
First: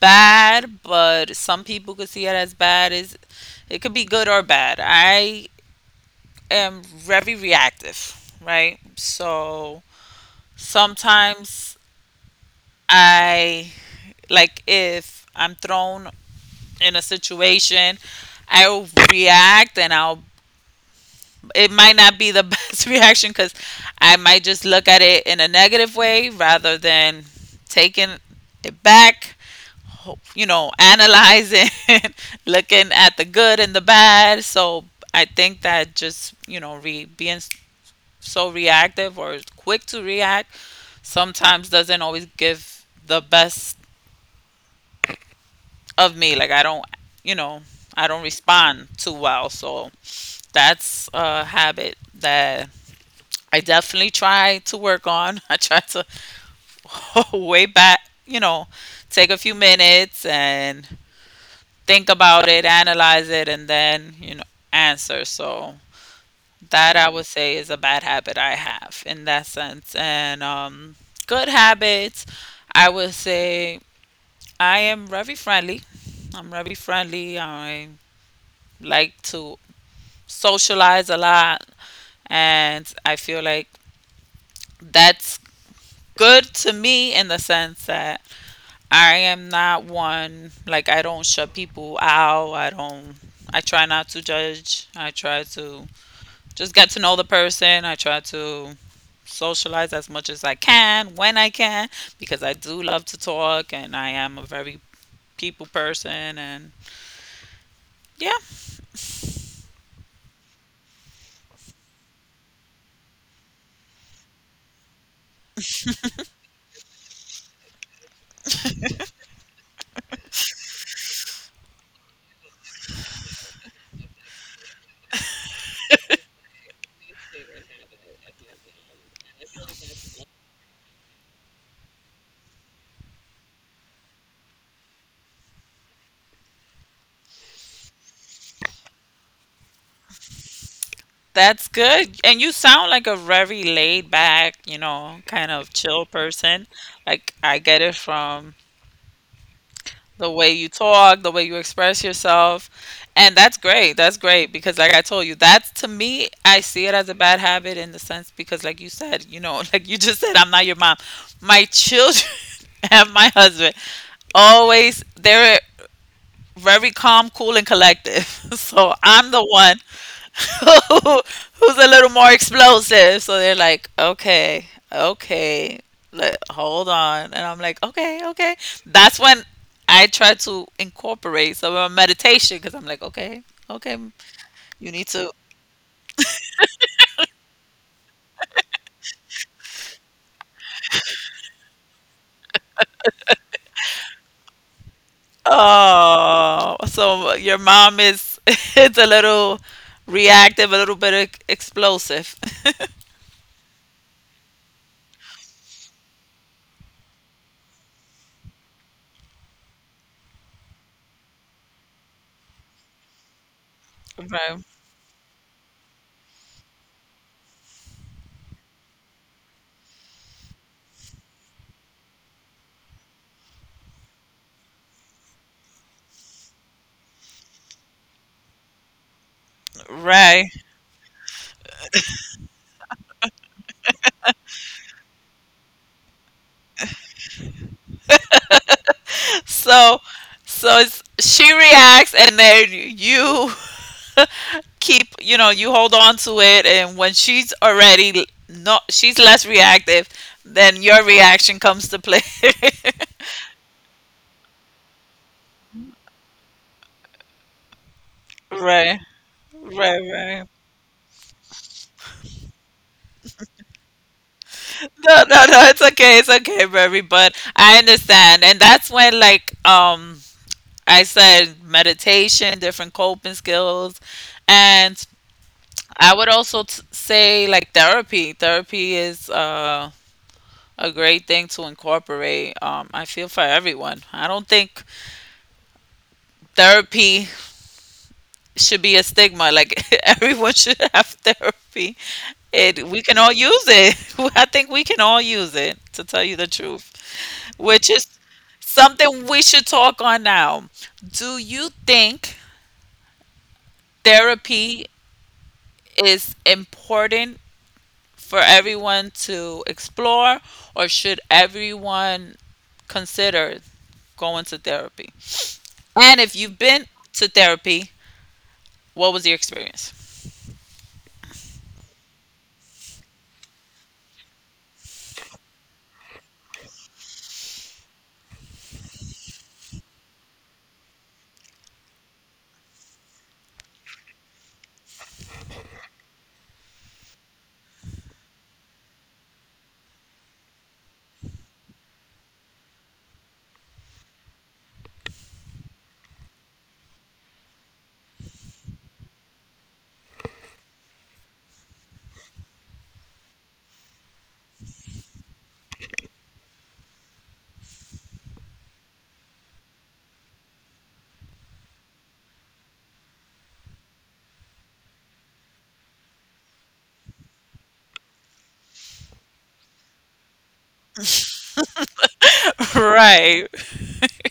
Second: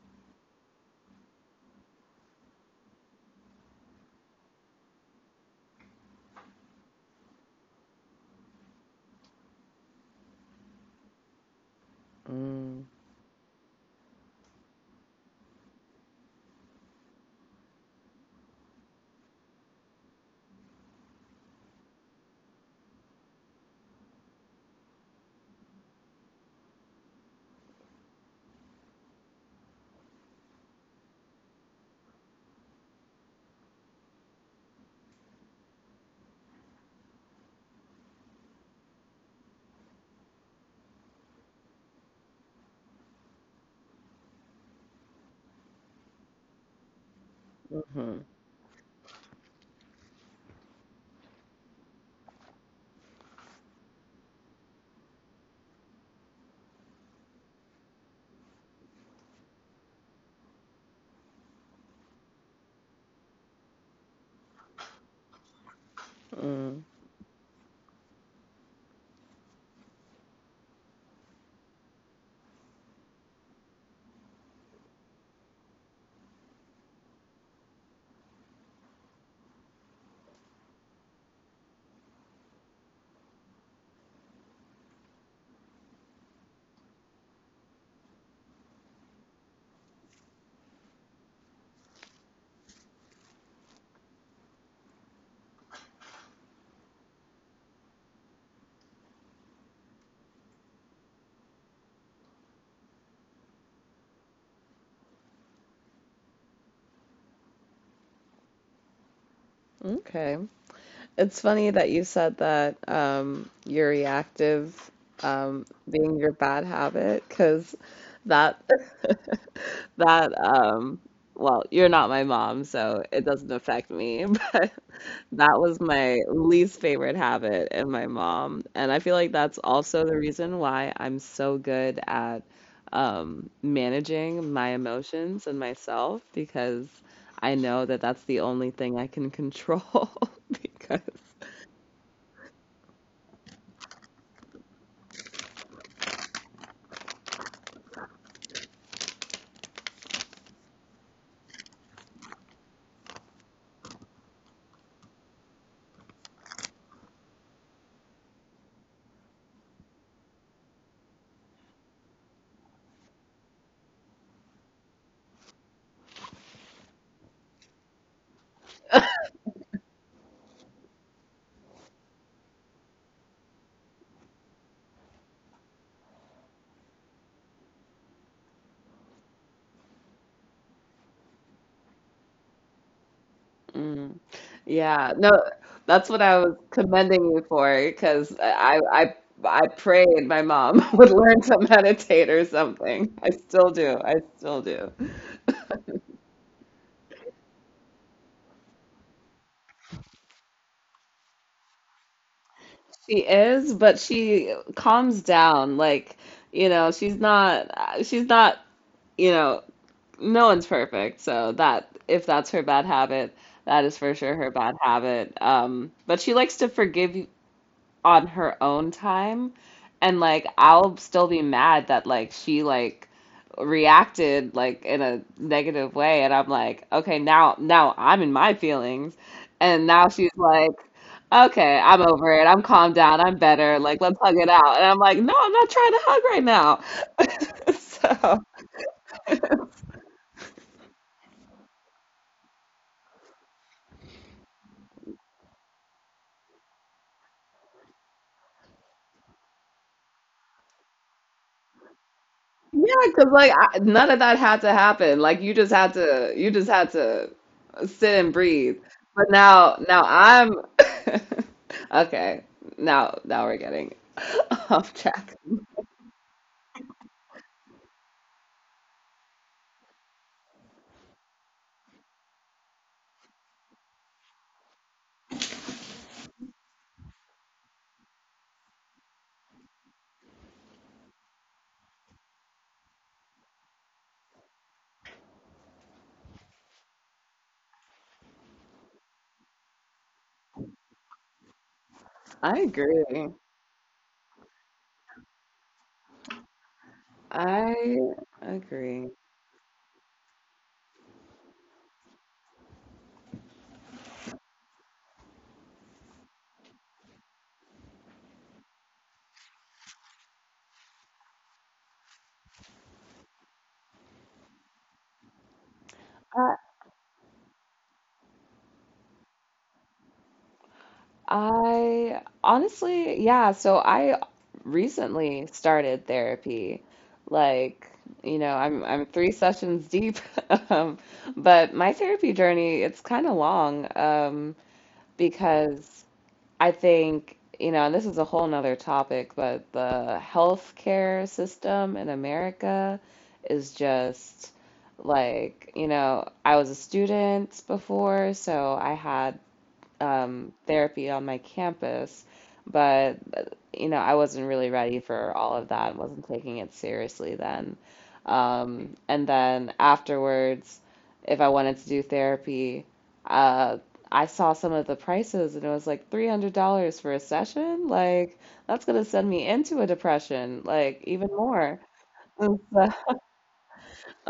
Speaker 1: bad, but some people could see it as bad. Is it could be good or bad. I am very reactive, right? So sometimes
Speaker 2: Mm,
Speaker 1: I, like, if I'm thrown in a situation, I'll react and I'll it might not be the best reaction cuz I might just look at it in a negative way rather than taking it back, you know, analyzing, looking at the good and the bad. So I think that just, you know, so reactive or quick to react sometimes doesn't always give the best of me. Like I don't, you know, I don't
Speaker 2: hmm
Speaker 1: respond too well. So that's a habit that I definitely try to work on. I try to way back, you know, take a few minutes and think about it, analyze it, and then, you know, answer. So
Speaker 2: mm,
Speaker 1: that I would say is a bad habit I have in that sense. And Good habits, I would say I am very friendly. I'm very friendly. I like to socialize a lot. And I feel like that's good to me in the sense that I am not one, like, I don't shut people out. I try not to judge. I try to just get to know the person. I try to socialize as much as I can when I can because I do love to talk and I am a very people person and yeah,
Speaker 2: okay. It's funny that you said that are reactive, being your bad habit, because that that well, you're not my mom, so it doesn't affect me. But that was my least favorite habit in my mom, and I feel like that's also the reason why I'm so good at, managing my emotions and myself because I know that that's the only thing I can control because.
Speaker 1: that's good. And you sound like a very laid back, you know, kind of chill person. Like I get it from the way you talk, the way you express yourself. And that's great. That's great because, like I told you, that's to me, I see it as a bad habit in the sense because, like you said, you know, like you just said, I'm not your mom. My children and my husband always, they're very calm, cool, and collective. So I'm the one who's a little more explosive. So they're like, okay, okay, let, hold on. And I'm like, okay, okay. That's when I try to incorporate some of my meditation because I'm like, okay, okay,
Speaker 2: Mm.
Speaker 1: you need
Speaker 2: Yeah,
Speaker 1: to.
Speaker 2: no, that's what I was commending you for because I prayed my mom would learn to meditate or something. I still do. I still do.
Speaker 1: Oh, so your mom is it's a little reactive, a little bit explosive.
Speaker 2: She is, but she calms down. Like, you know, she's not, you know, no one's perfect. So that if that's her bad habit, that is for sure her
Speaker 1: Right.
Speaker 2: bad habit. But she likes to forgive on her own time, and like I'll still be mad that like she like reacted like in a negative way, and I'm like, okay, now I'm in my feelings, and now she's
Speaker 1: Right.
Speaker 2: like, okay, I'm over it, I'm calmed down, I'm better, like let's hug it out, and I'm like, no, I'm not trying to hug right now. So
Speaker 1: So, so it's, she reacts, and then you keep, you know, you hold on to it and when she's already not, she's less reactive, then your reaction comes to play.
Speaker 2: yeah, because like I, none of that had to happen. Like you just had to sit and breathe.
Speaker 1: Right,
Speaker 2: But now,
Speaker 1: right,
Speaker 2: now
Speaker 1: right.
Speaker 2: I'm okay. Now we're getting off
Speaker 1: No,
Speaker 2: track.
Speaker 1: no, no, it's okay, it's okay, Barry, but I understand. And that's when, like, I said meditation, different coping skills and I would also say like therapy. Therapy is a great thing to incorporate, I feel, for everyone. I don't think therapy should be a stigma. Like, everyone should have therapy.
Speaker 2: I
Speaker 1: It we can all
Speaker 2: agree.
Speaker 1: use it. I think we can all use it to tell you the truth, which
Speaker 2: I
Speaker 1: is
Speaker 2: agree.
Speaker 1: something we should talk on now. Do you think therapy is important for everyone to explore, or should everyone consider going to therapy? And if
Speaker 2: I
Speaker 1: you've been to therapy, what was your experience?
Speaker 2: I honestly, yeah. So I recently started therapy. Like, you know, I'm three sessions deep. Um, but my therapy journey, it's kind of long, because I think, you know, and this is a whole nother topic, but the healthcare system in America is just like, you know, I was a student before, so I had, therapy on my campus, but you know, I wasn't really ready for all of that, wasn't taking it seriously then. And then afterwards, if I wanted to do therapy, uh, I saw some of the prices, and it was like $300 for a session. Like, that's gonna send me into a depression, like even more.
Speaker 1: Right.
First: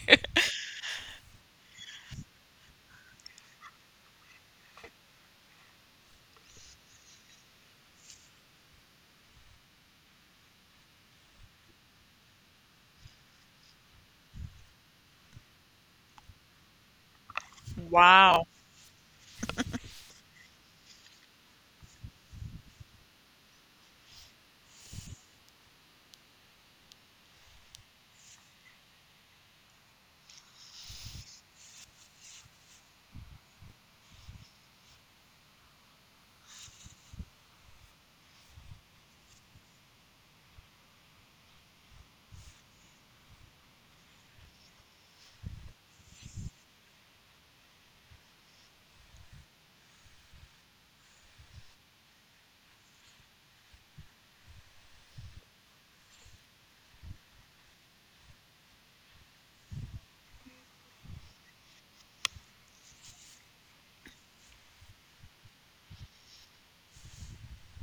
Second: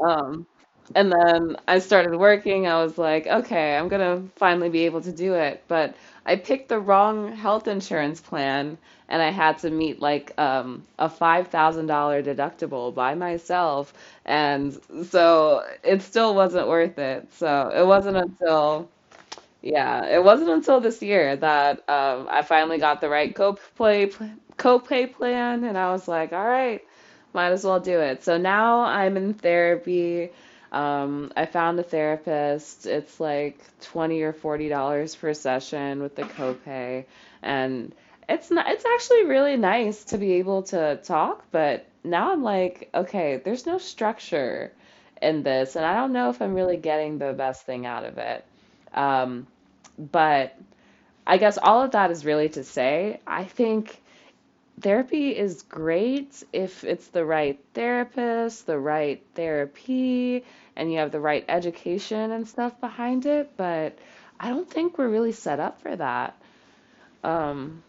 Speaker 2: Um, and then I started working. I was like, okay, I'm gonna finally be able to do it. But I picked the wrong health insurance plan, and I had to meet like, a $5,000 deductible by myself. And so it still wasn't worth it. So it wasn't
Speaker 1: Wow.
Speaker 2: until yeah, it wasn't until this year that, I finally got the right co-play co-pay plan, and I was like, all right, might as well do it. So now I'm in therapy. I found a therapist. It's like 20 or $40 per session with the copay, and it's not, it's actually really nice to be able to talk, but now I'm like, okay, there's no structure in this, and I don't know if I'm really getting the best thing out of it. Um, but I guess all of that is really to say, I think therapy is great if it's the right therapist, the right therapy, and you have the right education and stuff behind it. But I don't think we're really set up for that. Um,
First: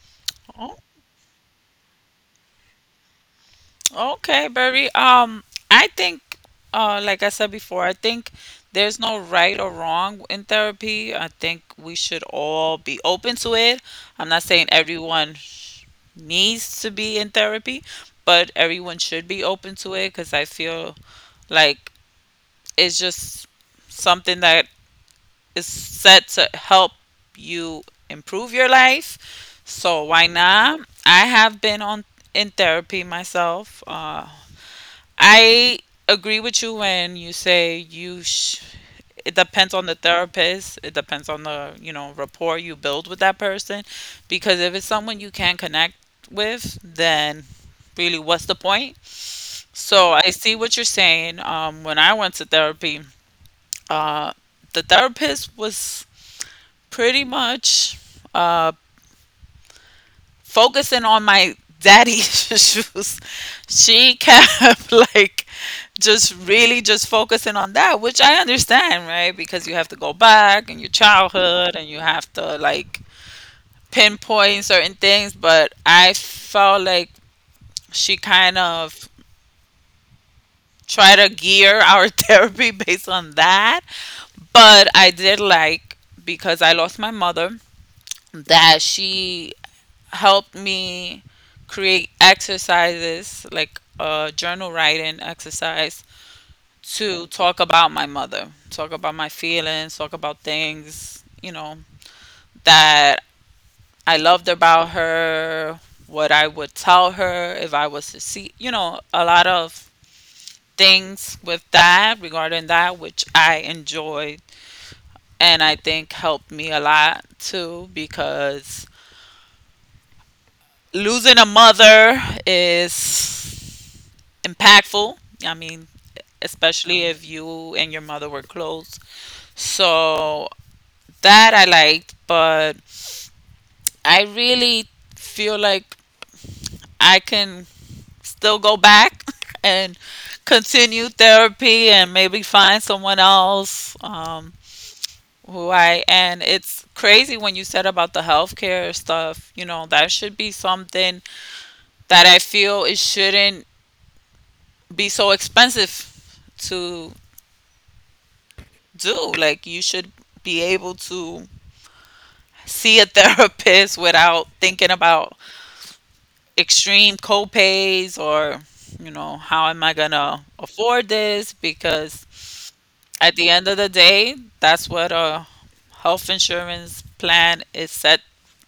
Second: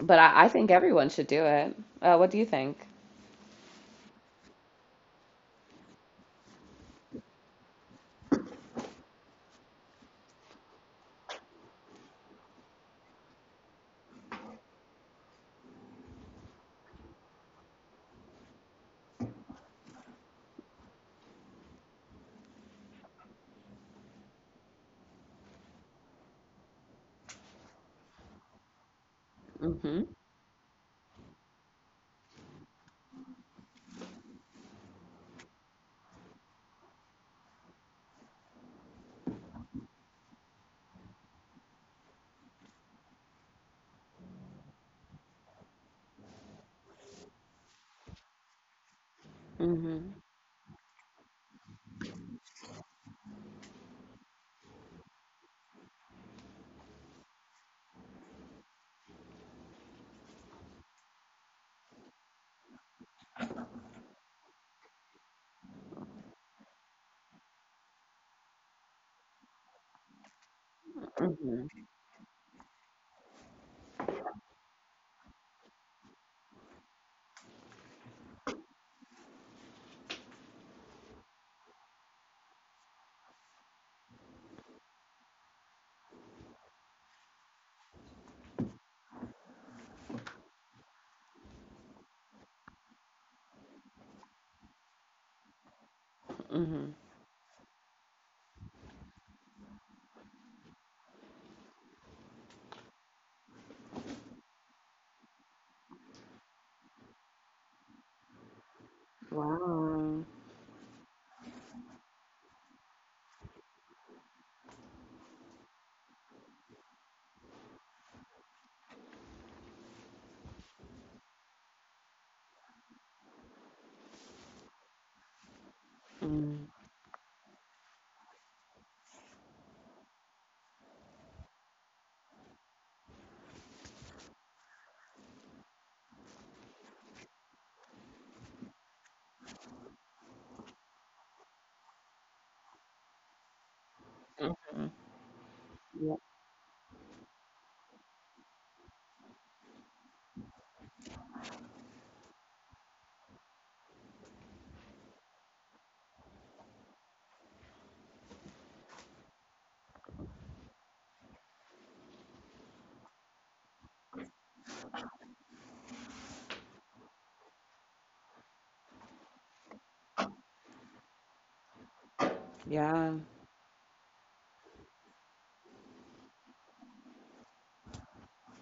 Speaker 2: but I think
Speaker 1: Oh.
Speaker 2: everyone should do it. What do you think?
Speaker 1: Okay, Barry. I think, like I said before, I think there's no right or wrong in therapy. I think we should all be open to it. I'm not saying everyone sh- needs to be in therapy, but everyone should be open to it because I feel like it's just something that is set to help you improve your life. So
Speaker 2: Mm-hmm.
Speaker 1: why not? I have been on in therapy myself. I agree with you when you say it depends on the therapist, it depends on the, you know, rapport you build with that person because if it's someone you can't connect with, then really what's the point?
Speaker 2: Mm-hmm.
Speaker 1: So I see what you're saying. When I went to therapy, uh, the therapist was pretty much uh, focusing on my daddy issues. She kept like just really just focusing on that, which I understand, right? Because you have to go back in your childhood
Speaker 2: Mm-hmm.
Speaker 1: and you have to like pinpoint certain things, but I felt like she kind of tried to gear our therapy based on that. But I did like, because I lost my mother, that she helped me create exercises like a journal writing exercise
Speaker 2: Mm-hmm.
Speaker 1: to talk about my mother, talk about my feelings, talk about things, you know, that I loved about her, what I would tell her if I was to see, you know, a lot of
Speaker 2: Wow.
Speaker 1: things with that regarding that, which I enjoyed and I think helped me a lot too because losing a mother is impactful. I mean, especially if you and your mother were close. So that I liked, but I really feel like I can still go back and continue therapy and maybe find someone else
Speaker 2: Mm-hmm.
Speaker 1: who I.
Speaker 2: Yeah.
Speaker 1: And it's crazy when you said about the healthcare stuff, you know, that should be something that I feel it shouldn't be so expensive to do. Like, you should be able to see a therapist without thinking about extreme co-pays or, you know, how am I gonna afford this? Because
Speaker 2: Yeah.
Speaker 1: at the end of the day, that's what a health insurance plan is set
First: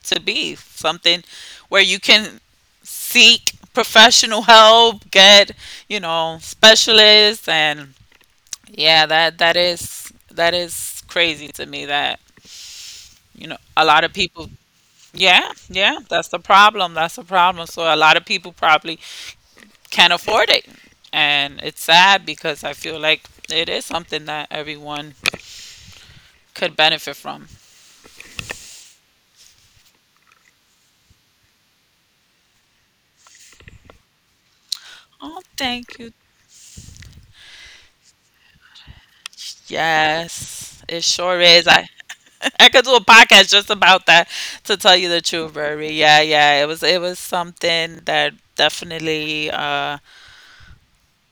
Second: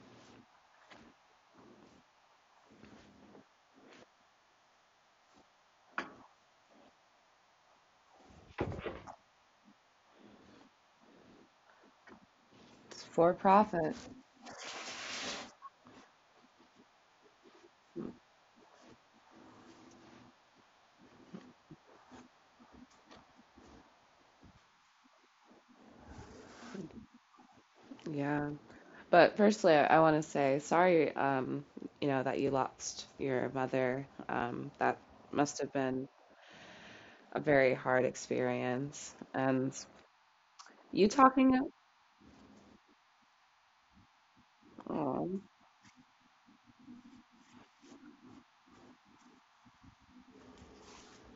Speaker 1: to be, something where you can seek professional help, get, you know, specialists. And yeah, that is, that is crazy to me that,
Speaker 2: It's for
Speaker 1: you know, a
Speaker 2: profit.
Speaker 1: lot of people, yeah, yeah, that's the problem, that's the problem. So a lot of people probably can't afford it. And it's sad because I feel like it is something that everyone could benefit from.
Speaker 2: Yeah. But firstly, I want to say sorry, you know, that you lost your mother. That
Speaker 1: Oh,
Speaker 2: must have
Speaker 1: thank
Speaker 2: been
Speaker 1: you.
Speaker 2: a very hard experience. And
Speaker 1: Yes, it
Speaker 2: you
Speaker 1: sure
Speaker 2: talking up?
Speaker 1: is. I I could do a podcast just about that to tell you the
Speaker 2: Oh,
Speaker 1: truth, Rory. Yeah, yeah. It was something that definitely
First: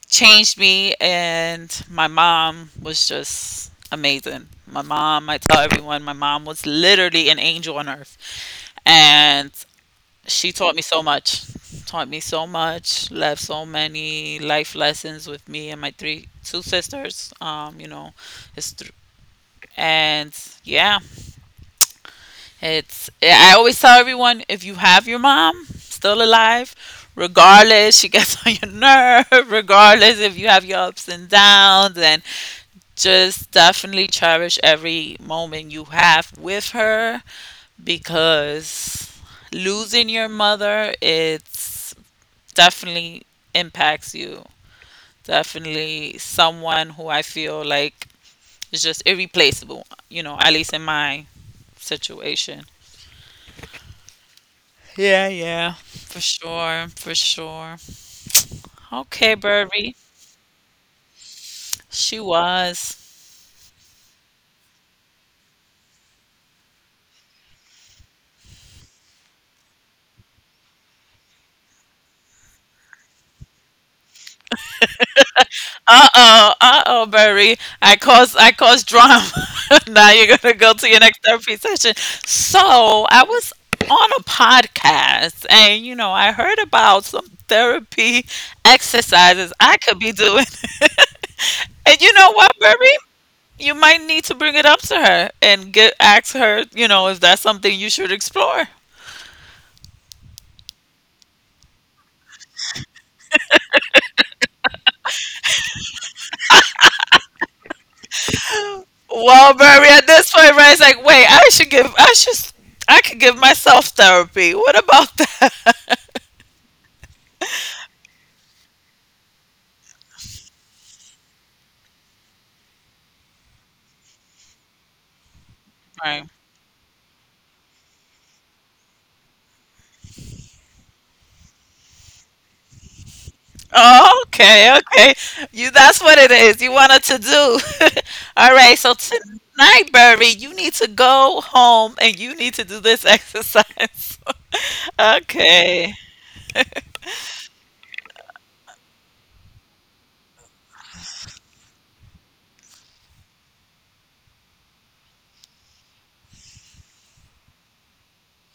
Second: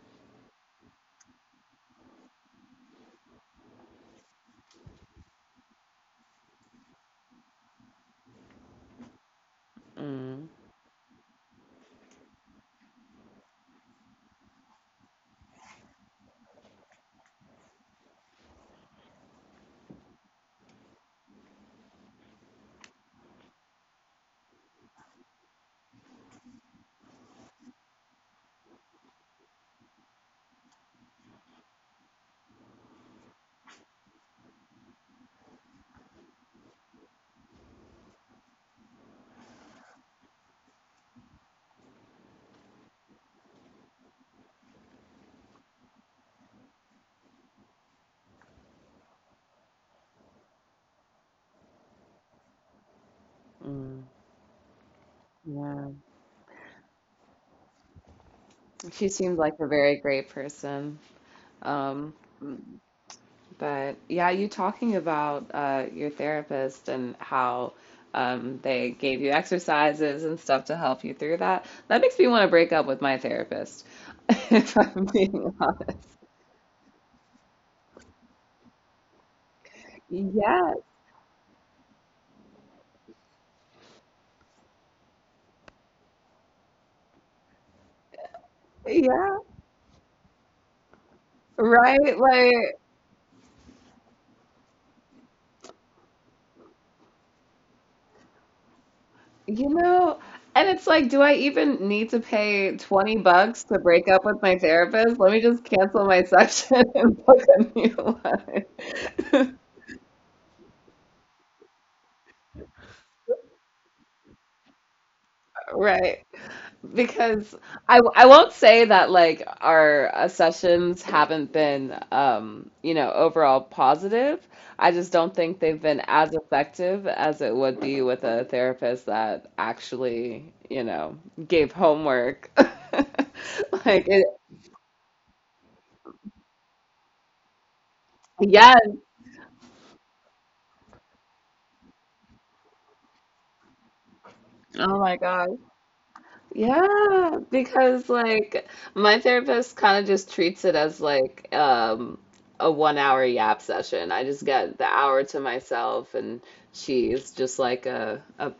Speaker 1: changed me. And my mom was just amazing. My mom, I tell everyone, my mom was literally an angel on earth. And
Speaker 2: mm,
Speaker 1: she taught me so much. Taught me so much. Left so many life lessons with me and my three two sisters. You know, it's thr and yeah, it's. I always tell everyone, if you have your mom still alive, regardless she gets on your nerve, regardless if you have your ups and downs, and just definitely cherish every moment you have with her, because losing your mother, it's definitely impacts you. Definitely someone who I feel like is just irreplaceable, you know, at least in my situation.
Speaker 2: mm,
Speaker 1: Yeah, yeah,
Speaker 2: yeah.
Speaker 1: for sure, for sure.
Speaker 2: She
Speaker 1: Okay,
Speaker 2: seemed like a very
Speaker 1: Burby.
Speaker 2: great person. Um,
Speaker 1: She was.
Speaker 2: But yeah, you talking about your therapist and how, they gave you exercises and stuff to help you through that, that makes me want to break up with my therapist, if I'm being honest.
Speaker 1: Uh-oh, uh-oh, Barry. I cause drama. Now you're gonna go
Speaker 2: Yes,
Speaker 1: to your next therapy session. So I was on a podcast and you know, I heard about some therapy
Speaker 2: yeah,
Speaker 1: exercises I could be doing. And you
Speaker 2: right.
Speaker 1: know what,
Speaker 2: Like,
Speaker 1: Barry? You might need to bring it up to her and get ask her, you know, if that's something you should explore.
Speaker 2: you know, and it's like, do I even need to pay 20 bucks to break up with my therapist? Let me just cancel my session and book a new one.
Speaker 1: Well, Barry, at this point, right, it's like, wait, I should give I should I could give myself therapy. What about that?
Speaker 2: Right. Because I won't say that like our, sessions haven't been, you know, overall positive. I just don't think they've been as effective as it would be with a therapist that actually, you know, gave homework. Like it,
Speaker 1: Oh, okay, okay. You, that's what it is. You wanted to do. All right,
Speaker 2: yes.
Speaker 1: so tonight, Burby, you need to go home and you need to do this exercise.
Speaker 2: Oh my gosh.
Speaker 1: Okay.
Speaker 2: Yeah, because like my therapist kind of just treats it as like, a 1 hour yap session. I just get the hour to myself, and she's just like a,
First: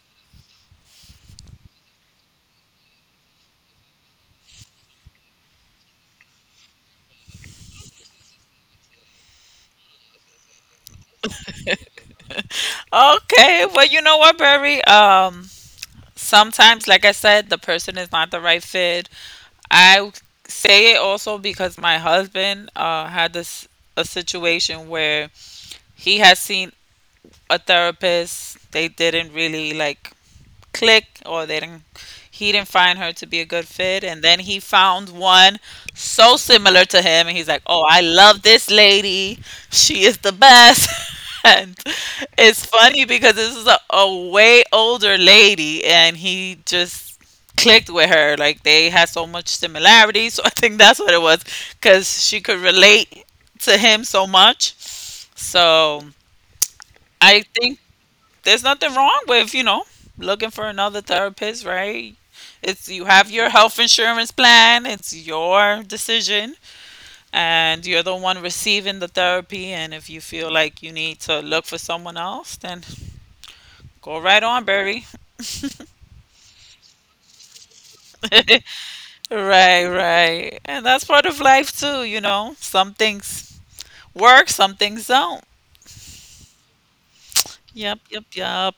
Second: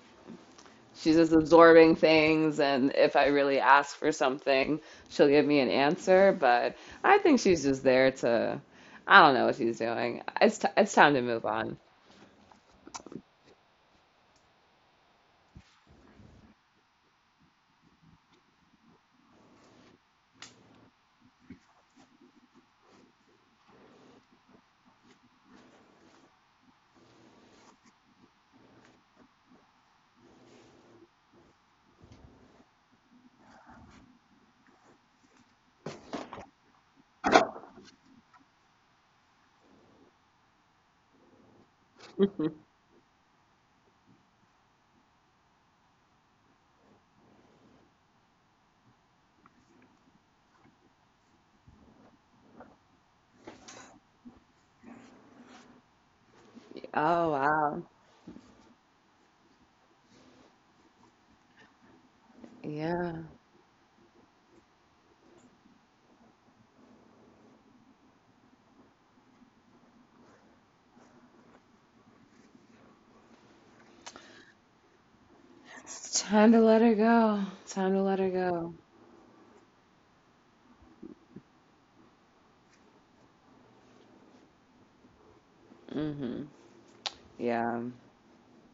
Speaker 2: she's just absorbing things, and if I really ask for something, she'll give me an answer, but I think she's just there to I don't know what she's doing. It's time to move on.
Speaker 1: Okay. Well, you know what, Burby? Sometimes, like I said, the person is not the right fit. I say it also because my husband had this a situation where he has seen a therapist. They didn't really like click, or they didn't, he didn't find her to be a good fit, and then he found one so similar to him, and he's like, oh, I love this lady, she is the best. And it's funny because this is a way older lady, and he just clicked with her. Like they had so much similarity, so I think that's what it was, because she could relate to him so much. So
Speaker 2: Oh
Speaker 1: I think
Speaker 2: wow.
Speaker 1: there's nothing wrong with, you know, looking for another therapist, right? It's, you
Speaker 2: Yeah.
Speaker 1: have your health insurance plan, it's your decision, and you're the one receiving the therapy, and if you feel like you need to look for someone else, then go right on, Barry.
Speaker 2: It's time to let her go. Time to let her go.
Speaker 1: Right, right. And that's part of life too, you know. Some things work, some things don't.
Speaker 2: Hmm. Yeah.
Speaker 1: Yep, yep, yep.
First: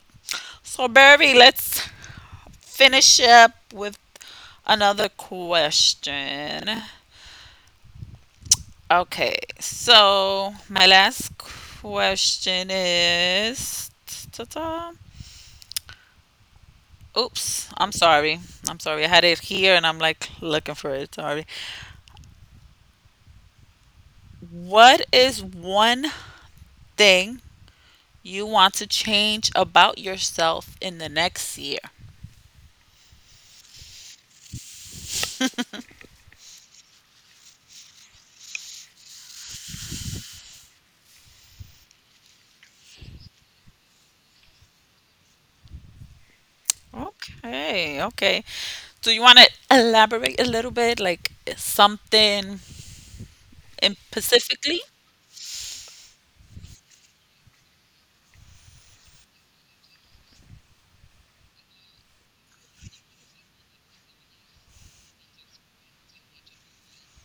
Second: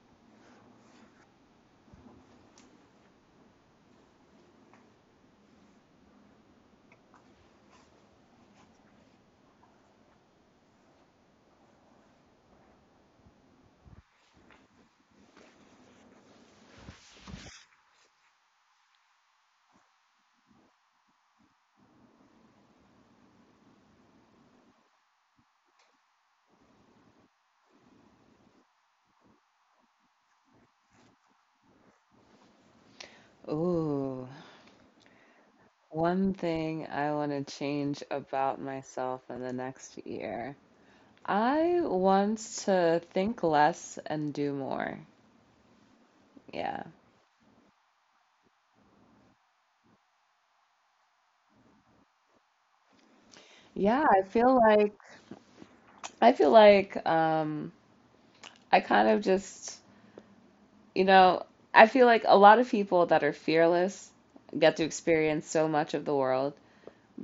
Speaker 1: So Barry, let's finish up with another question. Okay, so my last question is. Ta-ta. Oops, I'm sorry. I'm sorry. I had it here and I'm like looking for it. Sorry. What is one thing you want to change about yourself in the next year?
Speaker 2: Ooh. One thing I want to change about myself in the next year. I want to think less and do more. Yeah.
Speaker 1: Okay, okay. Do you want to elaborate a little bit, like something in
Speaker 2: Yeah,
Speaker 1: specifically?
Speaker 2: I feel like, I kind of just, you know, I feel like a lot of people that are fearless get to experience so much of the world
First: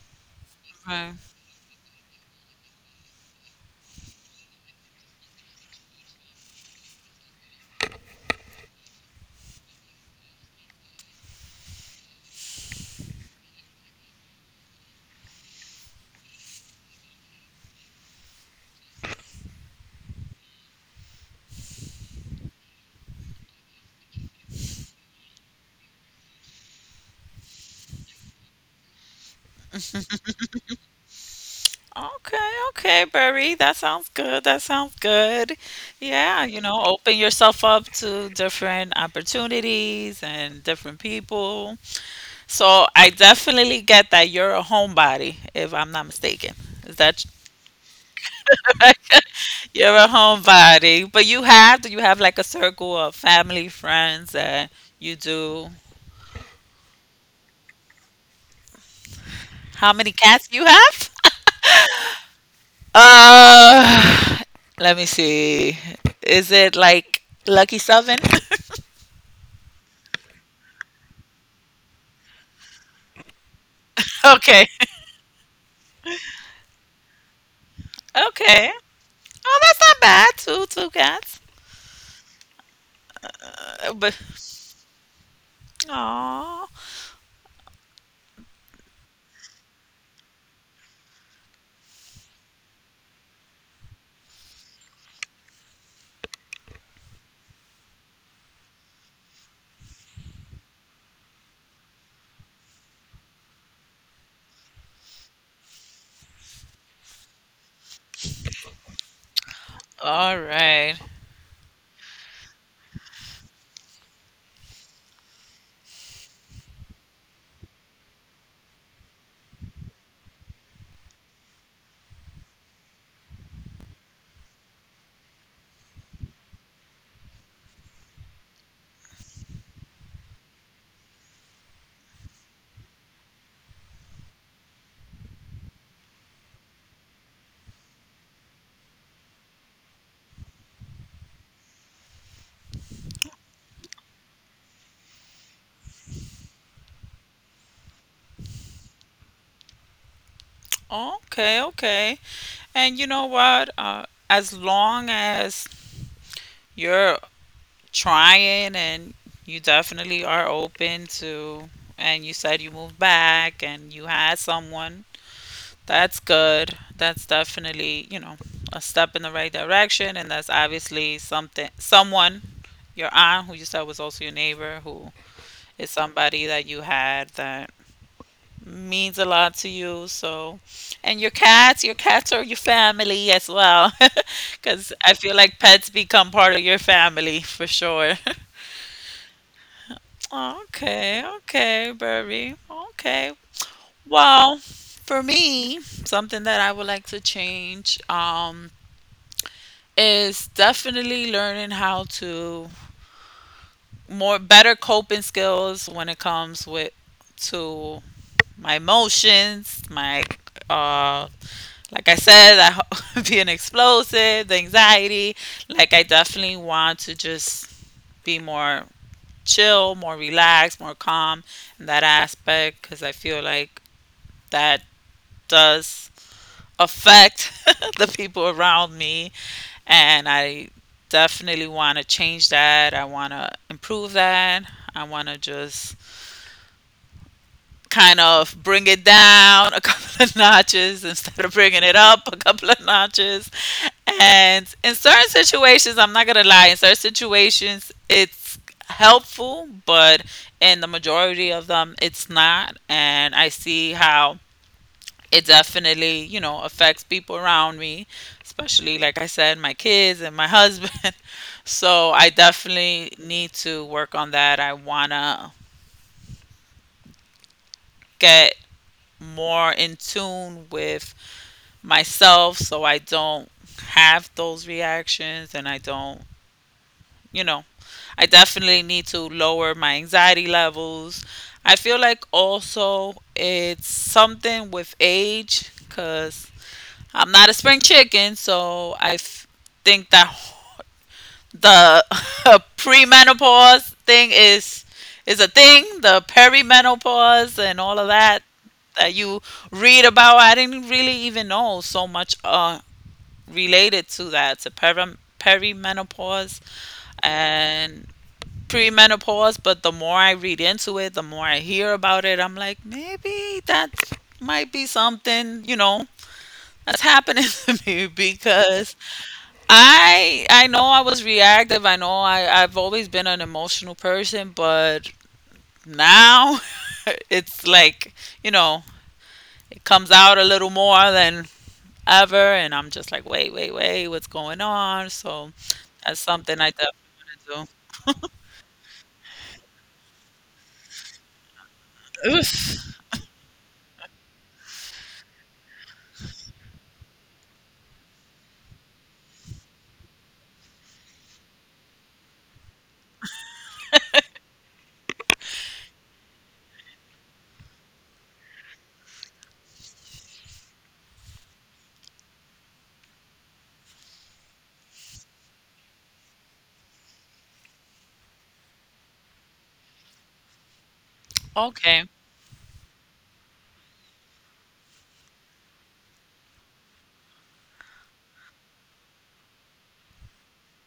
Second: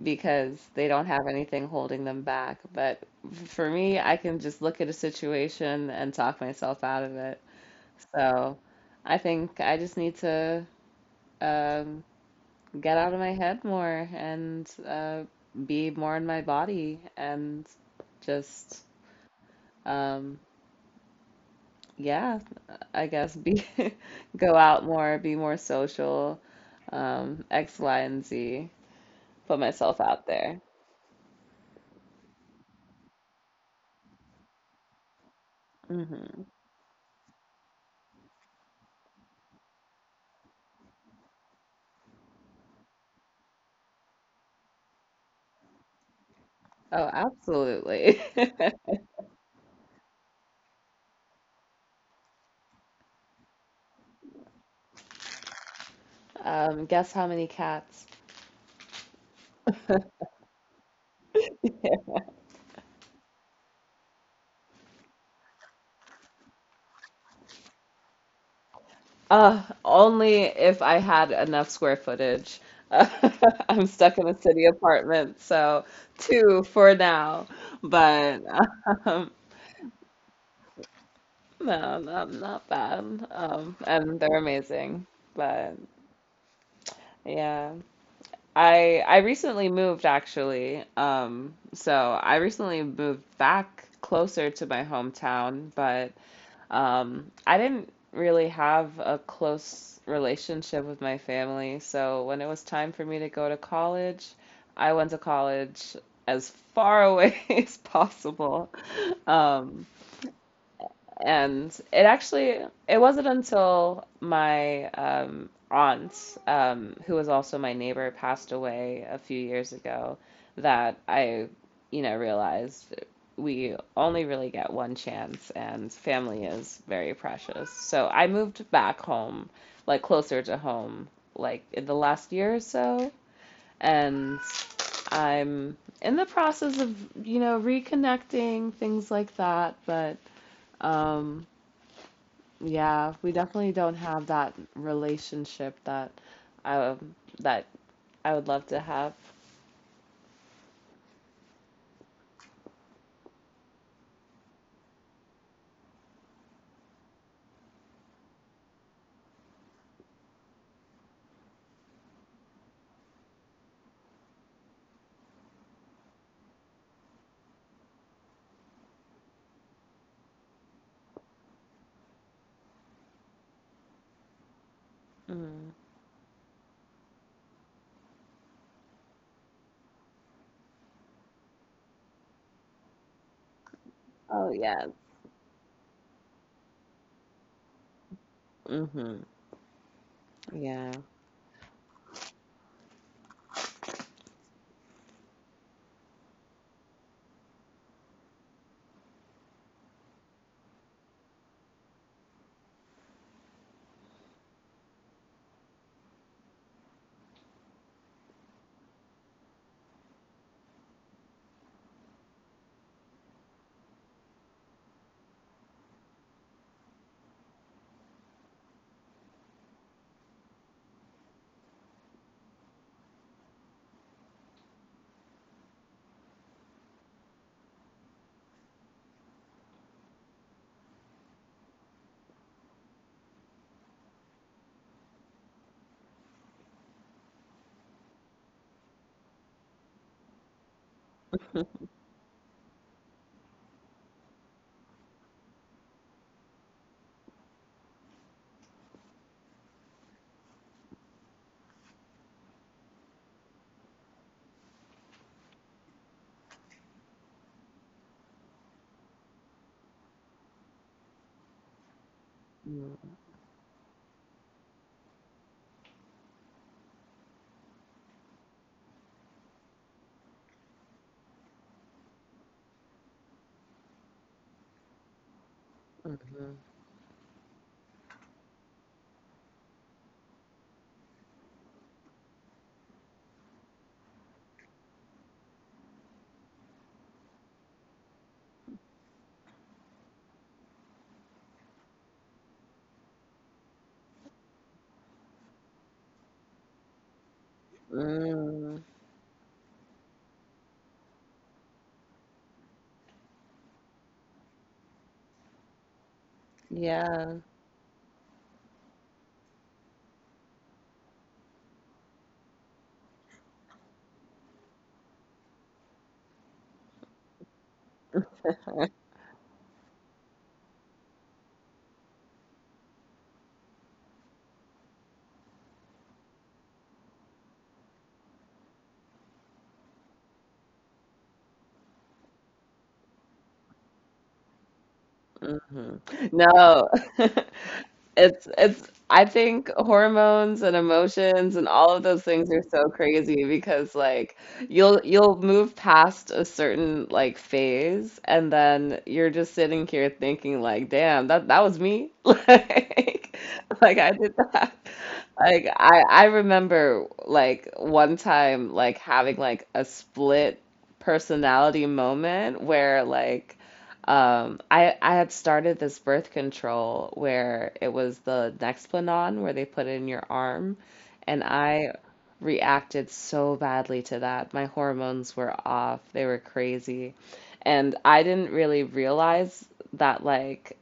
Speaker 2: because they don't have anything holding them back. But for me, I can just look at a situation and talk myself out of it. So I think I just need to, um, get out of my head more, and be more in my body, and just, um, yeah, I guess be go out more, be more social, X, Y, and Z, put myself out there.
Speaker 1: Okay, okay, Barry. That sounds good. That sounds good. Yeah,
Speaker 2: Hmm.
Speaker 1: you know, open yourself up to different opportunities and different people. So I definitely get that you're a homebody, if I'm not mistaken. Is
Speaker 2: Oh,
Speaker 1: that
Speaker 2: absolutely.
Speaker 1: correct? You're a homebody, but you have, do you have like a circle of family, friends that you do?
Speaker 2: Guess how many cats?
Speaker 1: How many cats you have? Uh, let me see. Is it like Lucky Seven?
Speaker 2: Only if I had enough square footage. I'm stuck in a
Speaker 1: Okay.
Speaker 2: city apartment, so two for now. But
Speaker 1: Okay.
Speaker 2: um,
Speaker 1: Oh, that's not bad. Two cats.
Speaker 2: no, not bad.
Speaker 1: Uh, But
Speaker 2: And they're amazing. But
Speaker 1: oh,
Speaker 2: yeah, I recently moved actually. So I recently moved back closer to my hometown, but. I didn't really have a close relationship with my family, so when it was time for me to go to college, I went to college as far away as possible. Um,
Speaker 1: all right.
Speaker 2: and it actually it wasn't until my, aunt, who was also my neighbor, passed away a few years ago, that I, you know, realized we only really get one chance, and family is very precious. So I moved back home, like closer to home, like in the last year or so, and I'm in the process of, you know, reconnecting, things like that, but um, yeah, we definitely don't have that relationship that that I would love to have.
Speaker 1: Okay, okay. And you know what? As long as you're trying and you definitely are open to, and you said you moved back and you had someone, that's good. That's definitely, you know, a step in the right direction. And that's obviously something, someone, your aunt, who you said was also your neighbor, who
Speaker 2: Mm.
Speaker 1: is somebody that you had, that means a lot to you. So, and your cats are your family as well.
Speaker 2: Oh, yeah.
Speaker 1: Because I feel like pets become part of your family for sure.
Speaker 2: Hmm. Yeah.
Speaker 1: Okay, okay, Burby. Okay. Well, for me, something that I would like to change, is definitely learning how to more better coping skills when it comes with to my emotions, my uh like I said, being explosive, the anxiety. Like I definitely want to just be more chill, more relaxed, more calm in that aspect because I feel like that does affect the people around me and I definitely want to change that. I want to improve that. I want to just kind of bring it down a couple of notches instead of bringing it up a couple of notches. And in certain situations, I'm not going to lie, in certain situations, it's helpful, but in the majority of them, it's not. And I see how it definitely, you know, affects people around me, especially, like I said, my kids and my husband. So I definitely
Speaker 2: Mm.
Speaker 1: need to work on that. I want to get more in tune with myself so I don't have those reactions, and I don't,
Speaker 2: Hmm.
Speaker 1: you know, I definitely need to lower my anxiety levels. I feel like also it's something with age because I'm not a spring chicken, so think that the premenopause thing is a thing. The perimenopause and all of that
Speaker 2: Mm.
Speaker 1: that you read about, I didn't really even know so much related to that, to perimenopause
Speaker 2: Yeah.
Speaker 1: and premenopause. But the more I read into it, the more I hear about it, I'm like, maybe that might be something, you know, that's happening to me. Because I know I was reactive. I know I've always been an emotional person, but now it's like, you know, it comes out a little more than ever, and I'm just like, "Wait, wait, wait, what's going on?" So
Speaker 2: Hmm.
Speaker 1: that's something I definitely
Speaker 2: No.
Speaker 1: want
Speaker 2: It's I think hormones and emotions and all of those
Speaker 1: to do.
Speaker 2: things are so
Speaker 1: Oof.
Speaker 2: crazy because like you'll move past a certain like phase, and then you're just sitting here thinking like, damn, that was me. Like like I did that. Like I remember like one time like having like a split personality moment where like, um I had started this birth control where it was the Nexplanon where they put it in your arm, and I
Speaker 1: Okay.
Speaker 2: reacted so badly to that. My hormones were off. They were crazy. And I didn't really realize that like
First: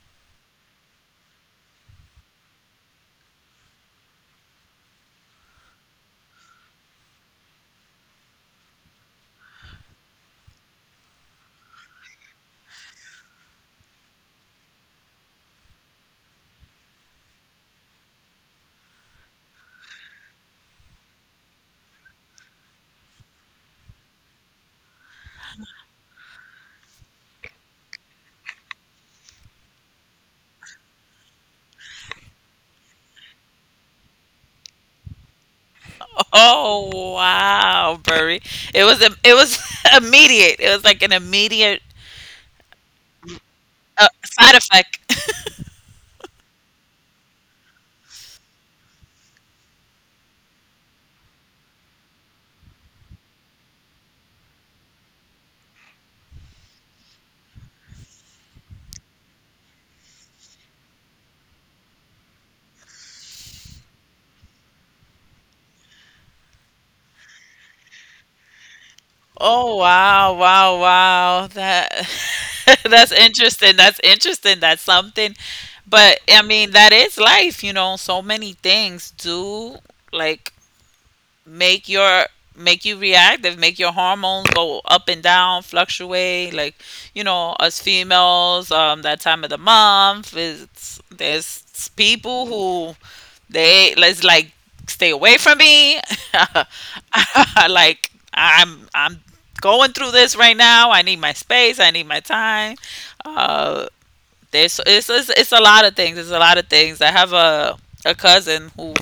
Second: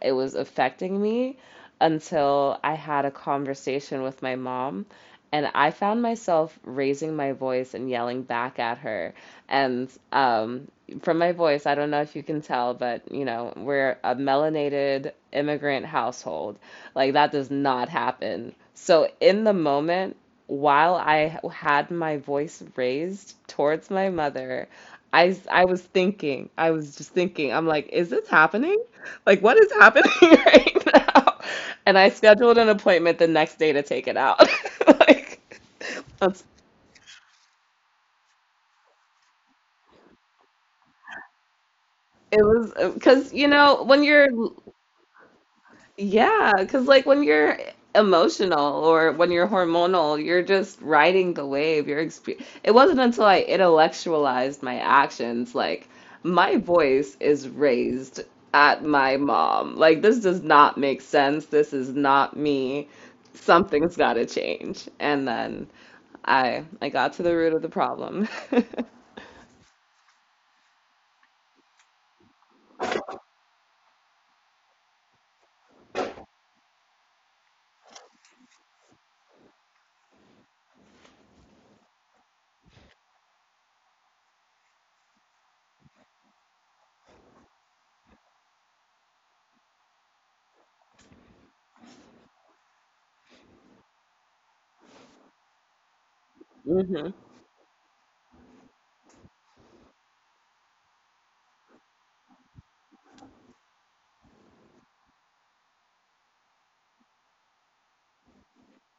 Speaker 2: it was affecting me until I had a conversation with my mom. And I found myself raising my voice and yelling back at her. And from my voice, I don't know if you can tell, but you know, we're a melanated immigrant household. Like that does not happen. So in the moment, while I had my voice raised towards my mother, I was thinking, I was just thinking, I'm like, is this happening? Like what is happening right now? And I scheduled an appointment the next day to take it out. Like that's
Speaker 1: Oh, wow, Burry. It was immediate. It was like an immediate
Speaker 2: it was because you know when you're
Speaker 1: side effect.
Speaker 2: yeah, because like when you're emotional or when you're hormonal, you're just riding the wave. You're exp it wasn't until I intellectualized my actions, like my voice is raised at my mom. Like this does not make sense. This is not me. Something's got to change. And then I got to the root of the problem.
Speaker 1: Oh wow, wow, wow. That that's interesting. That's interesting. That's something. But I mean, that is life, you know. So many things do, like make your make you reactive, make your hormones go up and down, fluctuate. Us females, that time of the month, is there's people who, they let's like stay away from me.
Speaker 2: Hmm.
Speaker 1: I'm going through this right now. I need my space. I need my time. Uh, it's a lot of things. It's a lot of things. I have a cousin who,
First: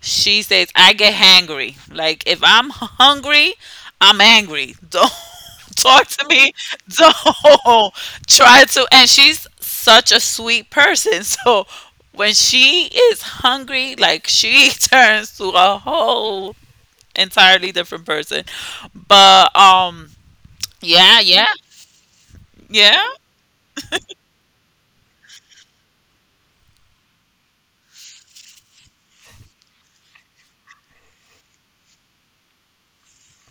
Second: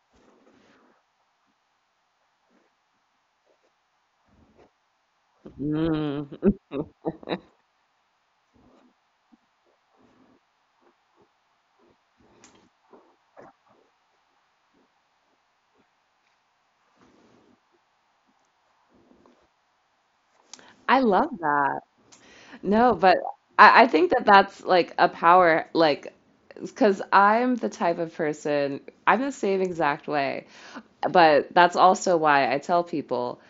Speaker 1: she says, I get hangry. Like, if I'm hungry, I'm angry. Don't talk to me.
Speaker 2: Mm.
Speaker 1: Don't try to. And she's such a sweet person. So when she is hungry, like, she turns to a whole entirely different person. But,
Speaker 2: I
Speaker 1: yeah,
Speaker 2: love
Speaker 1: yeah,
Speaker 2: that. No,
Speaker 1: yeah.
Speaker 2: but I think that that's like a power, like, because I'm the type of person, I'm the same exact way. But that's also why I tell people.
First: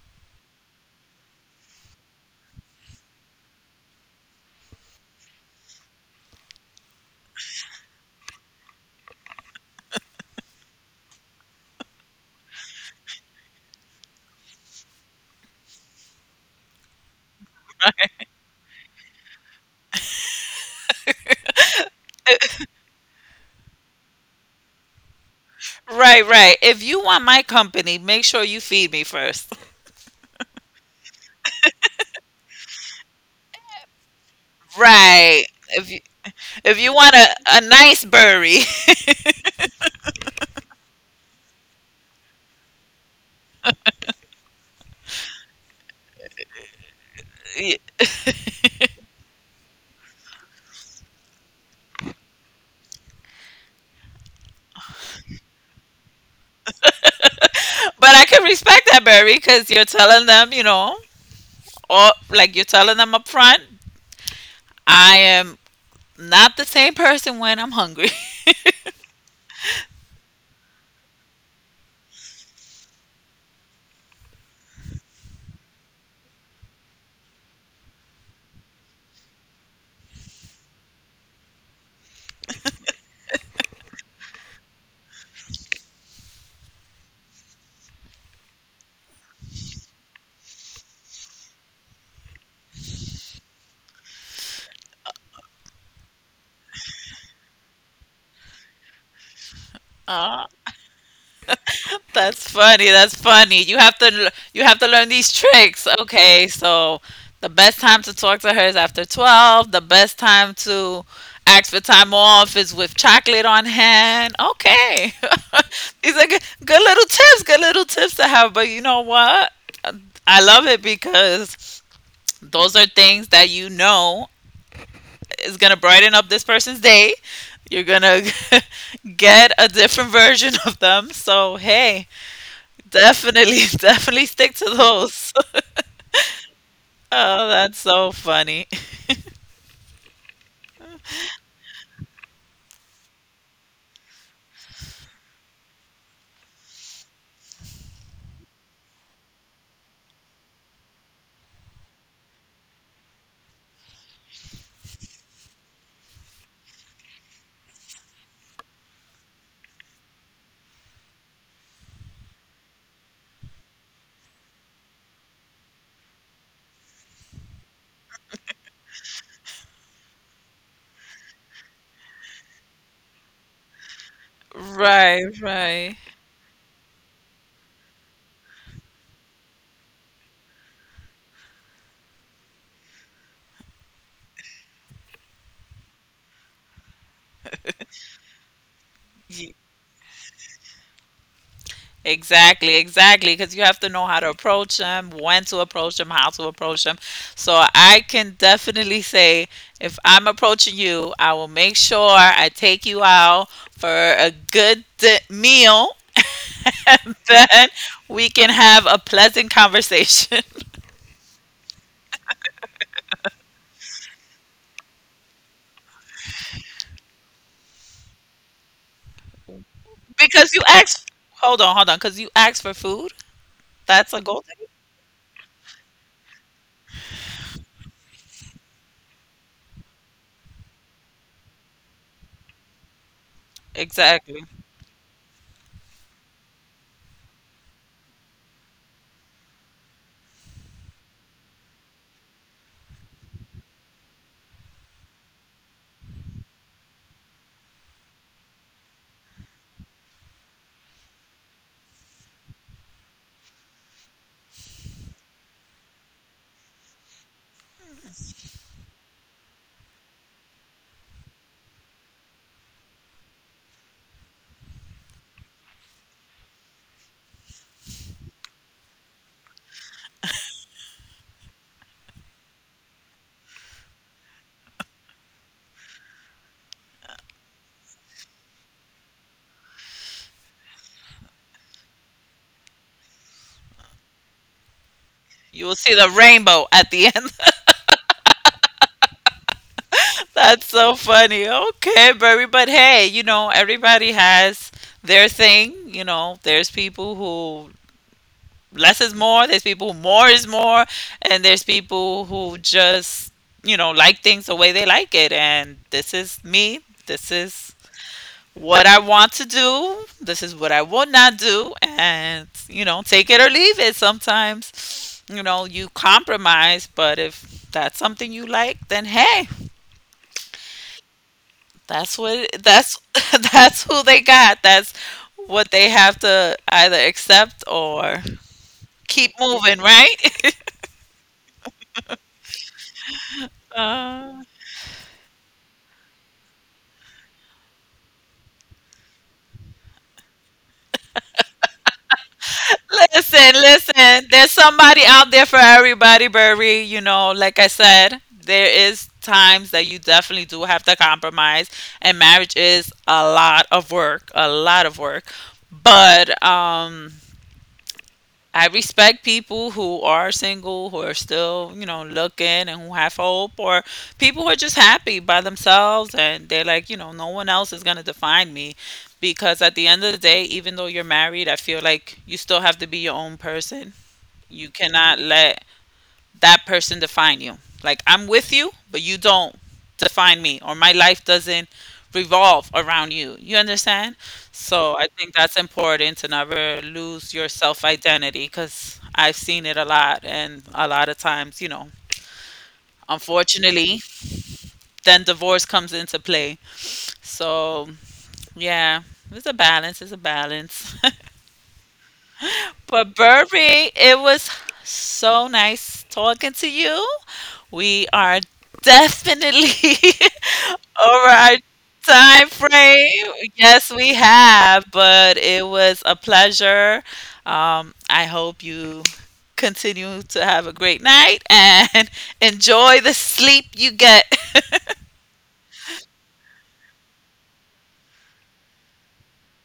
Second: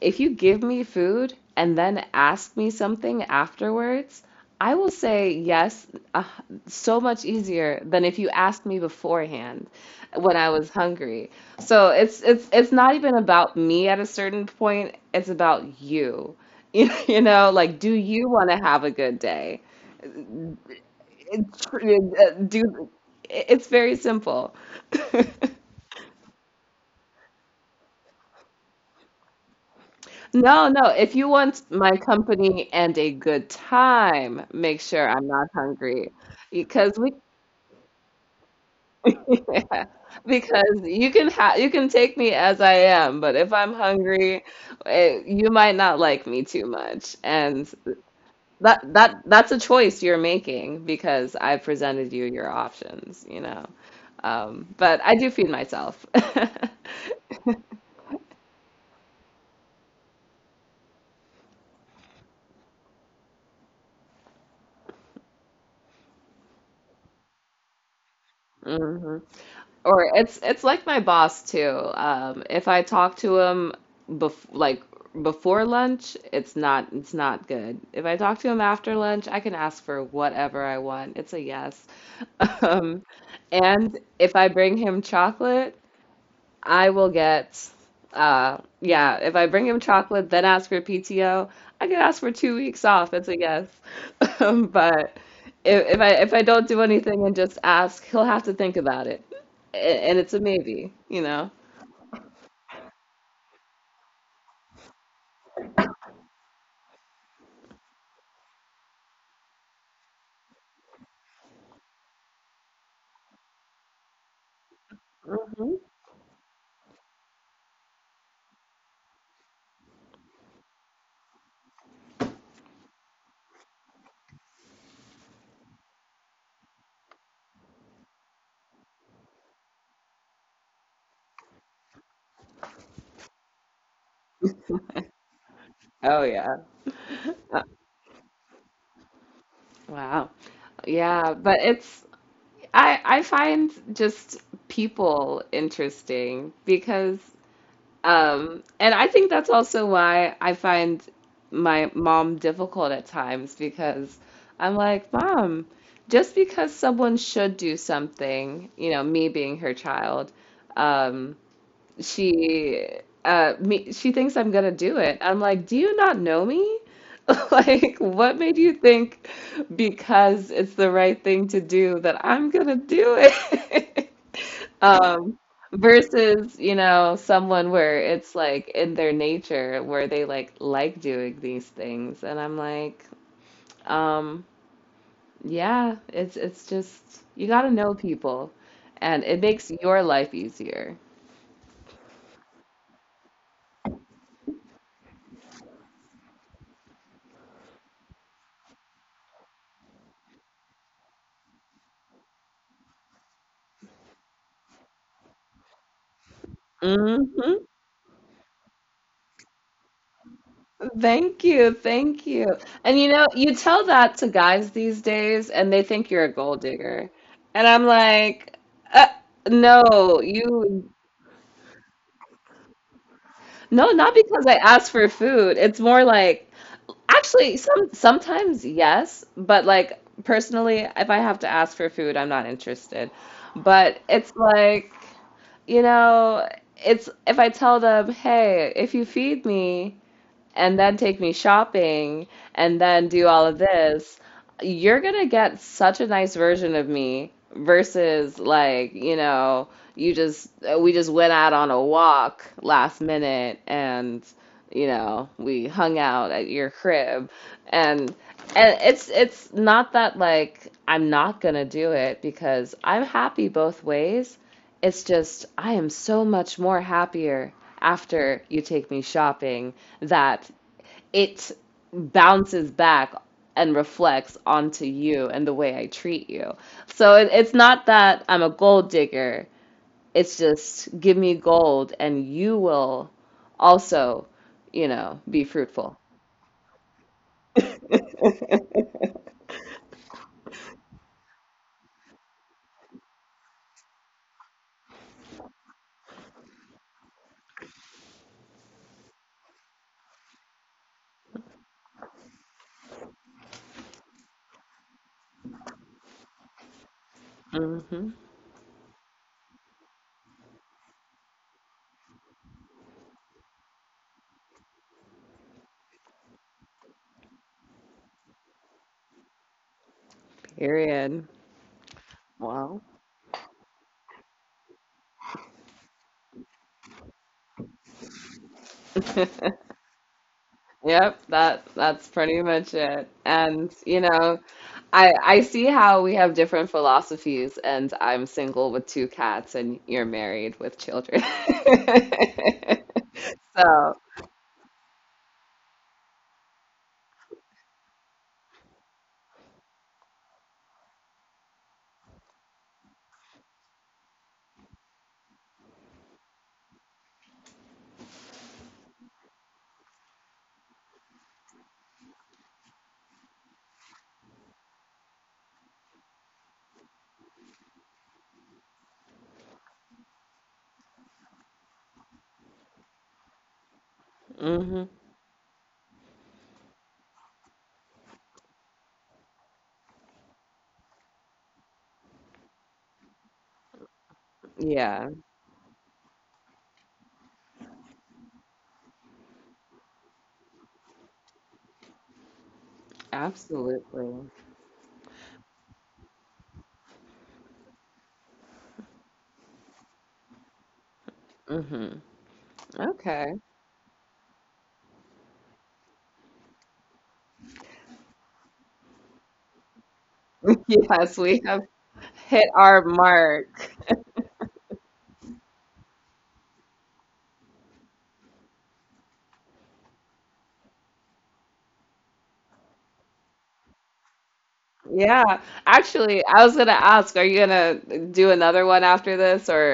Speaker 2: If you give me food and then ask me something afterwards, I will say yes, uh, so much easier than if you asked me beforehand when I was hungry. So it's not even about me at a certain point, it's about you. You know, like, do you want to have a good day? It's- Do It's very simple.
Speaker 1: Right, right. If you want my company, make sure you feed me first.
Speaker 2: No, no. If you want my company and a good time, make sure I'm
Speaker 1: Right.
Speaker 2: not
Speaker 1: If you,
Speaker 2: hungry.
Speaker 1: if you
Speaker 2: Because we
Speaker 1: want a nice burry,
Speaker 2: Yeah, because you can take me as I am, but if I'm hungry, you might not like me too much. And that's a choice you're making because I presented you your options, you know. But I do feed myself.
Speaker 1: but I can respect that, Barry, because you're telling them, you know, or like you're telling them up front, I am not the same person when I'm hungry.
Speaker 2: Mhm. Or it's like my boss too. If I talk to him bef like before lunch, it's not good. If I talk to him after lunch, I can ask for whatever I want. It's a yes. Um, and if I bring him chocolate, I will get, yeah, if I bring him chocolate, then ask for PTO, I could ask for 2 weeks off. That's a yes. But if I don't do anything and just ask, he'll have to think about it. And it's a
Speaker 1: Ah,
Speaker 2: maybe, you know?
Speaker 1: that's funny. That's funny. You have to you have to learn these tricks. Okay, so the best time to talk to her is after 12. The best time to ask for time off is with chocolate on hand. Okay.
Speaker 2: Hmm.
Speaker 1: These are good, good little tips to have, but you know what? I love it because those are things that you know is going to brighten up this person's day. You're going to get a different version of them. So, hey, definitely, definitely stick to those.
Speaker 2: Oh yeah.
Speaker 1: Oh, that's so funny.
Speaker 2: Wow. Yeah, but it's I find just people interesting because… And I think that's also why I find my mom difficult at times because I'm like, Mom, just because someone should do something, you know, me being her child, um, she she thinks I'm gonna do it. I'm like, do you not know me? Like, what made you think because it's the right thing to do that I'm gonna do it?
Speaker 1: Right,
Speaker 2: Um,
Speaker 1: right.
Speaker 2: Versus, you know, someone where it's like in their nature where they like doing these things. And I'm like, um, yeah, it's just you gotta know people and it makes your life easier.
Speaker 1: Exactly, exactly, because you have to know how to approach them, when to approach them, how to approach them. So I can definitely say, if I'm approaching you, I will make sure I take you out for a good meal.
Speaker 2: Hmm.
Speaker 1: Then we can have a pleasant conversation.
Speaker 2: Thank you. Thank you. And you know, you tell that to guys these days and they think you're a gold digger. And I'm like, uh, no,
Speaker 1: Because you
Speaker 2: you,
Speaker 1: asked, hold on, hold on, because you asked for food.
Speaker 2: no, not
Speaker 1: That's a
Speaker 2: because
Speaker 1: goal.
Speaker 2: I asked for food. It's more like, actually, sometimes yes, but like personally, if I have to ask for food, I'm not interested. But it's
Speaker 1: Exactly.
Speaker 2: like, you know, it's if I tell them, hey, if you feed me, and then take me shopping and then do all of this, you're gonna get such a nice version of me versus like, you know, you just we just went out on a walk last minute and you know, we hung out at your crib and it's not that like I'm not gonna do it because I'm happy both ways. It's just I am so much more happier after you take me shopping that it bounces back and reflects onto you and the way I treat you. So it's not that I'm a gold digger. It's just give me gold and you will also, you know, be
Speaker 1: You will
Speaker 2: fruitful.
Speaker 1: see the rainbow at the end. That's so funny. Okay, Barry, but hey, you know, everybody has their thing. You know, there's people who less is more, there's people who more is more, and there's people who just, you know, like things the way they like it. And this is me. This is
Speaker 2: Hmm.
Speaker 1: what I want to do. This is what I will not do. And, you know, take it or leave it. Sometimes, you know, you compromise, but if that's something you like, then hey,
Speaker 2: Period.
Speaker 1: that's what,
Speaker 2: Wow.
Speaker 1: that's that's who they got. That's what they have to either accept or keep moving, right?
Speaker 2: Yep, that's pretty much it. And you know,
Speaker 1: Uh,
Speaker 2: I see how we have different philosophies and I'm single with two cats and you're married with children.
Speaker 1: Listen,
Speaker 2: So…
Speaker 1: listen. There's somebody out there for everybody, Burry. You know, like I said, there is times that you definitely do have to compromise, and marriage is a lot of work, a lot of work. But I respect people who are single, who are still, you know, looking and who have hope, or people who are just happy by themselves and they're like, you know, no one else is going to define me. Because at the end of the day, even though you're married, I feel like you still have to be your own person. You
Speaker 2: Hmm.
Speaker 1: cannot let that person define you. Like, I'm with you, but you don't define me, or my life doesn't revolve around you. You understand? So
Speaker 2: Yeah,
Speaker 1: I think that's important, to never lose your self identity, because I've seen it a lot, and a lot of times, you know, unfortunately,
Speaker 2: absolutely.
Speaker 1: then divorce comes into play. So yeah, it's a balance. It's a balance.
Speaker 2: Hmm.
Speaker 1: But
Speaker 2: Okay.
Speaker 1: Burby, it was so nice talking to you. We are definitely
Speaker 2: Yes,
Speaker 1: over
Speaker 2: we have
Speaker 1: our
Speaker 2: hit
Speaker 1: time
Speaker 2: our
Speaker 1: frame.
Speaker 2: mark.
Speaker 1: Yes, we have, but it was a pleasure. I hope you continue to have a great night and enjoy the sleep you get.
Speaker 2: Yeah. Actually, I was gonna ask, are you gonna do another one after this or…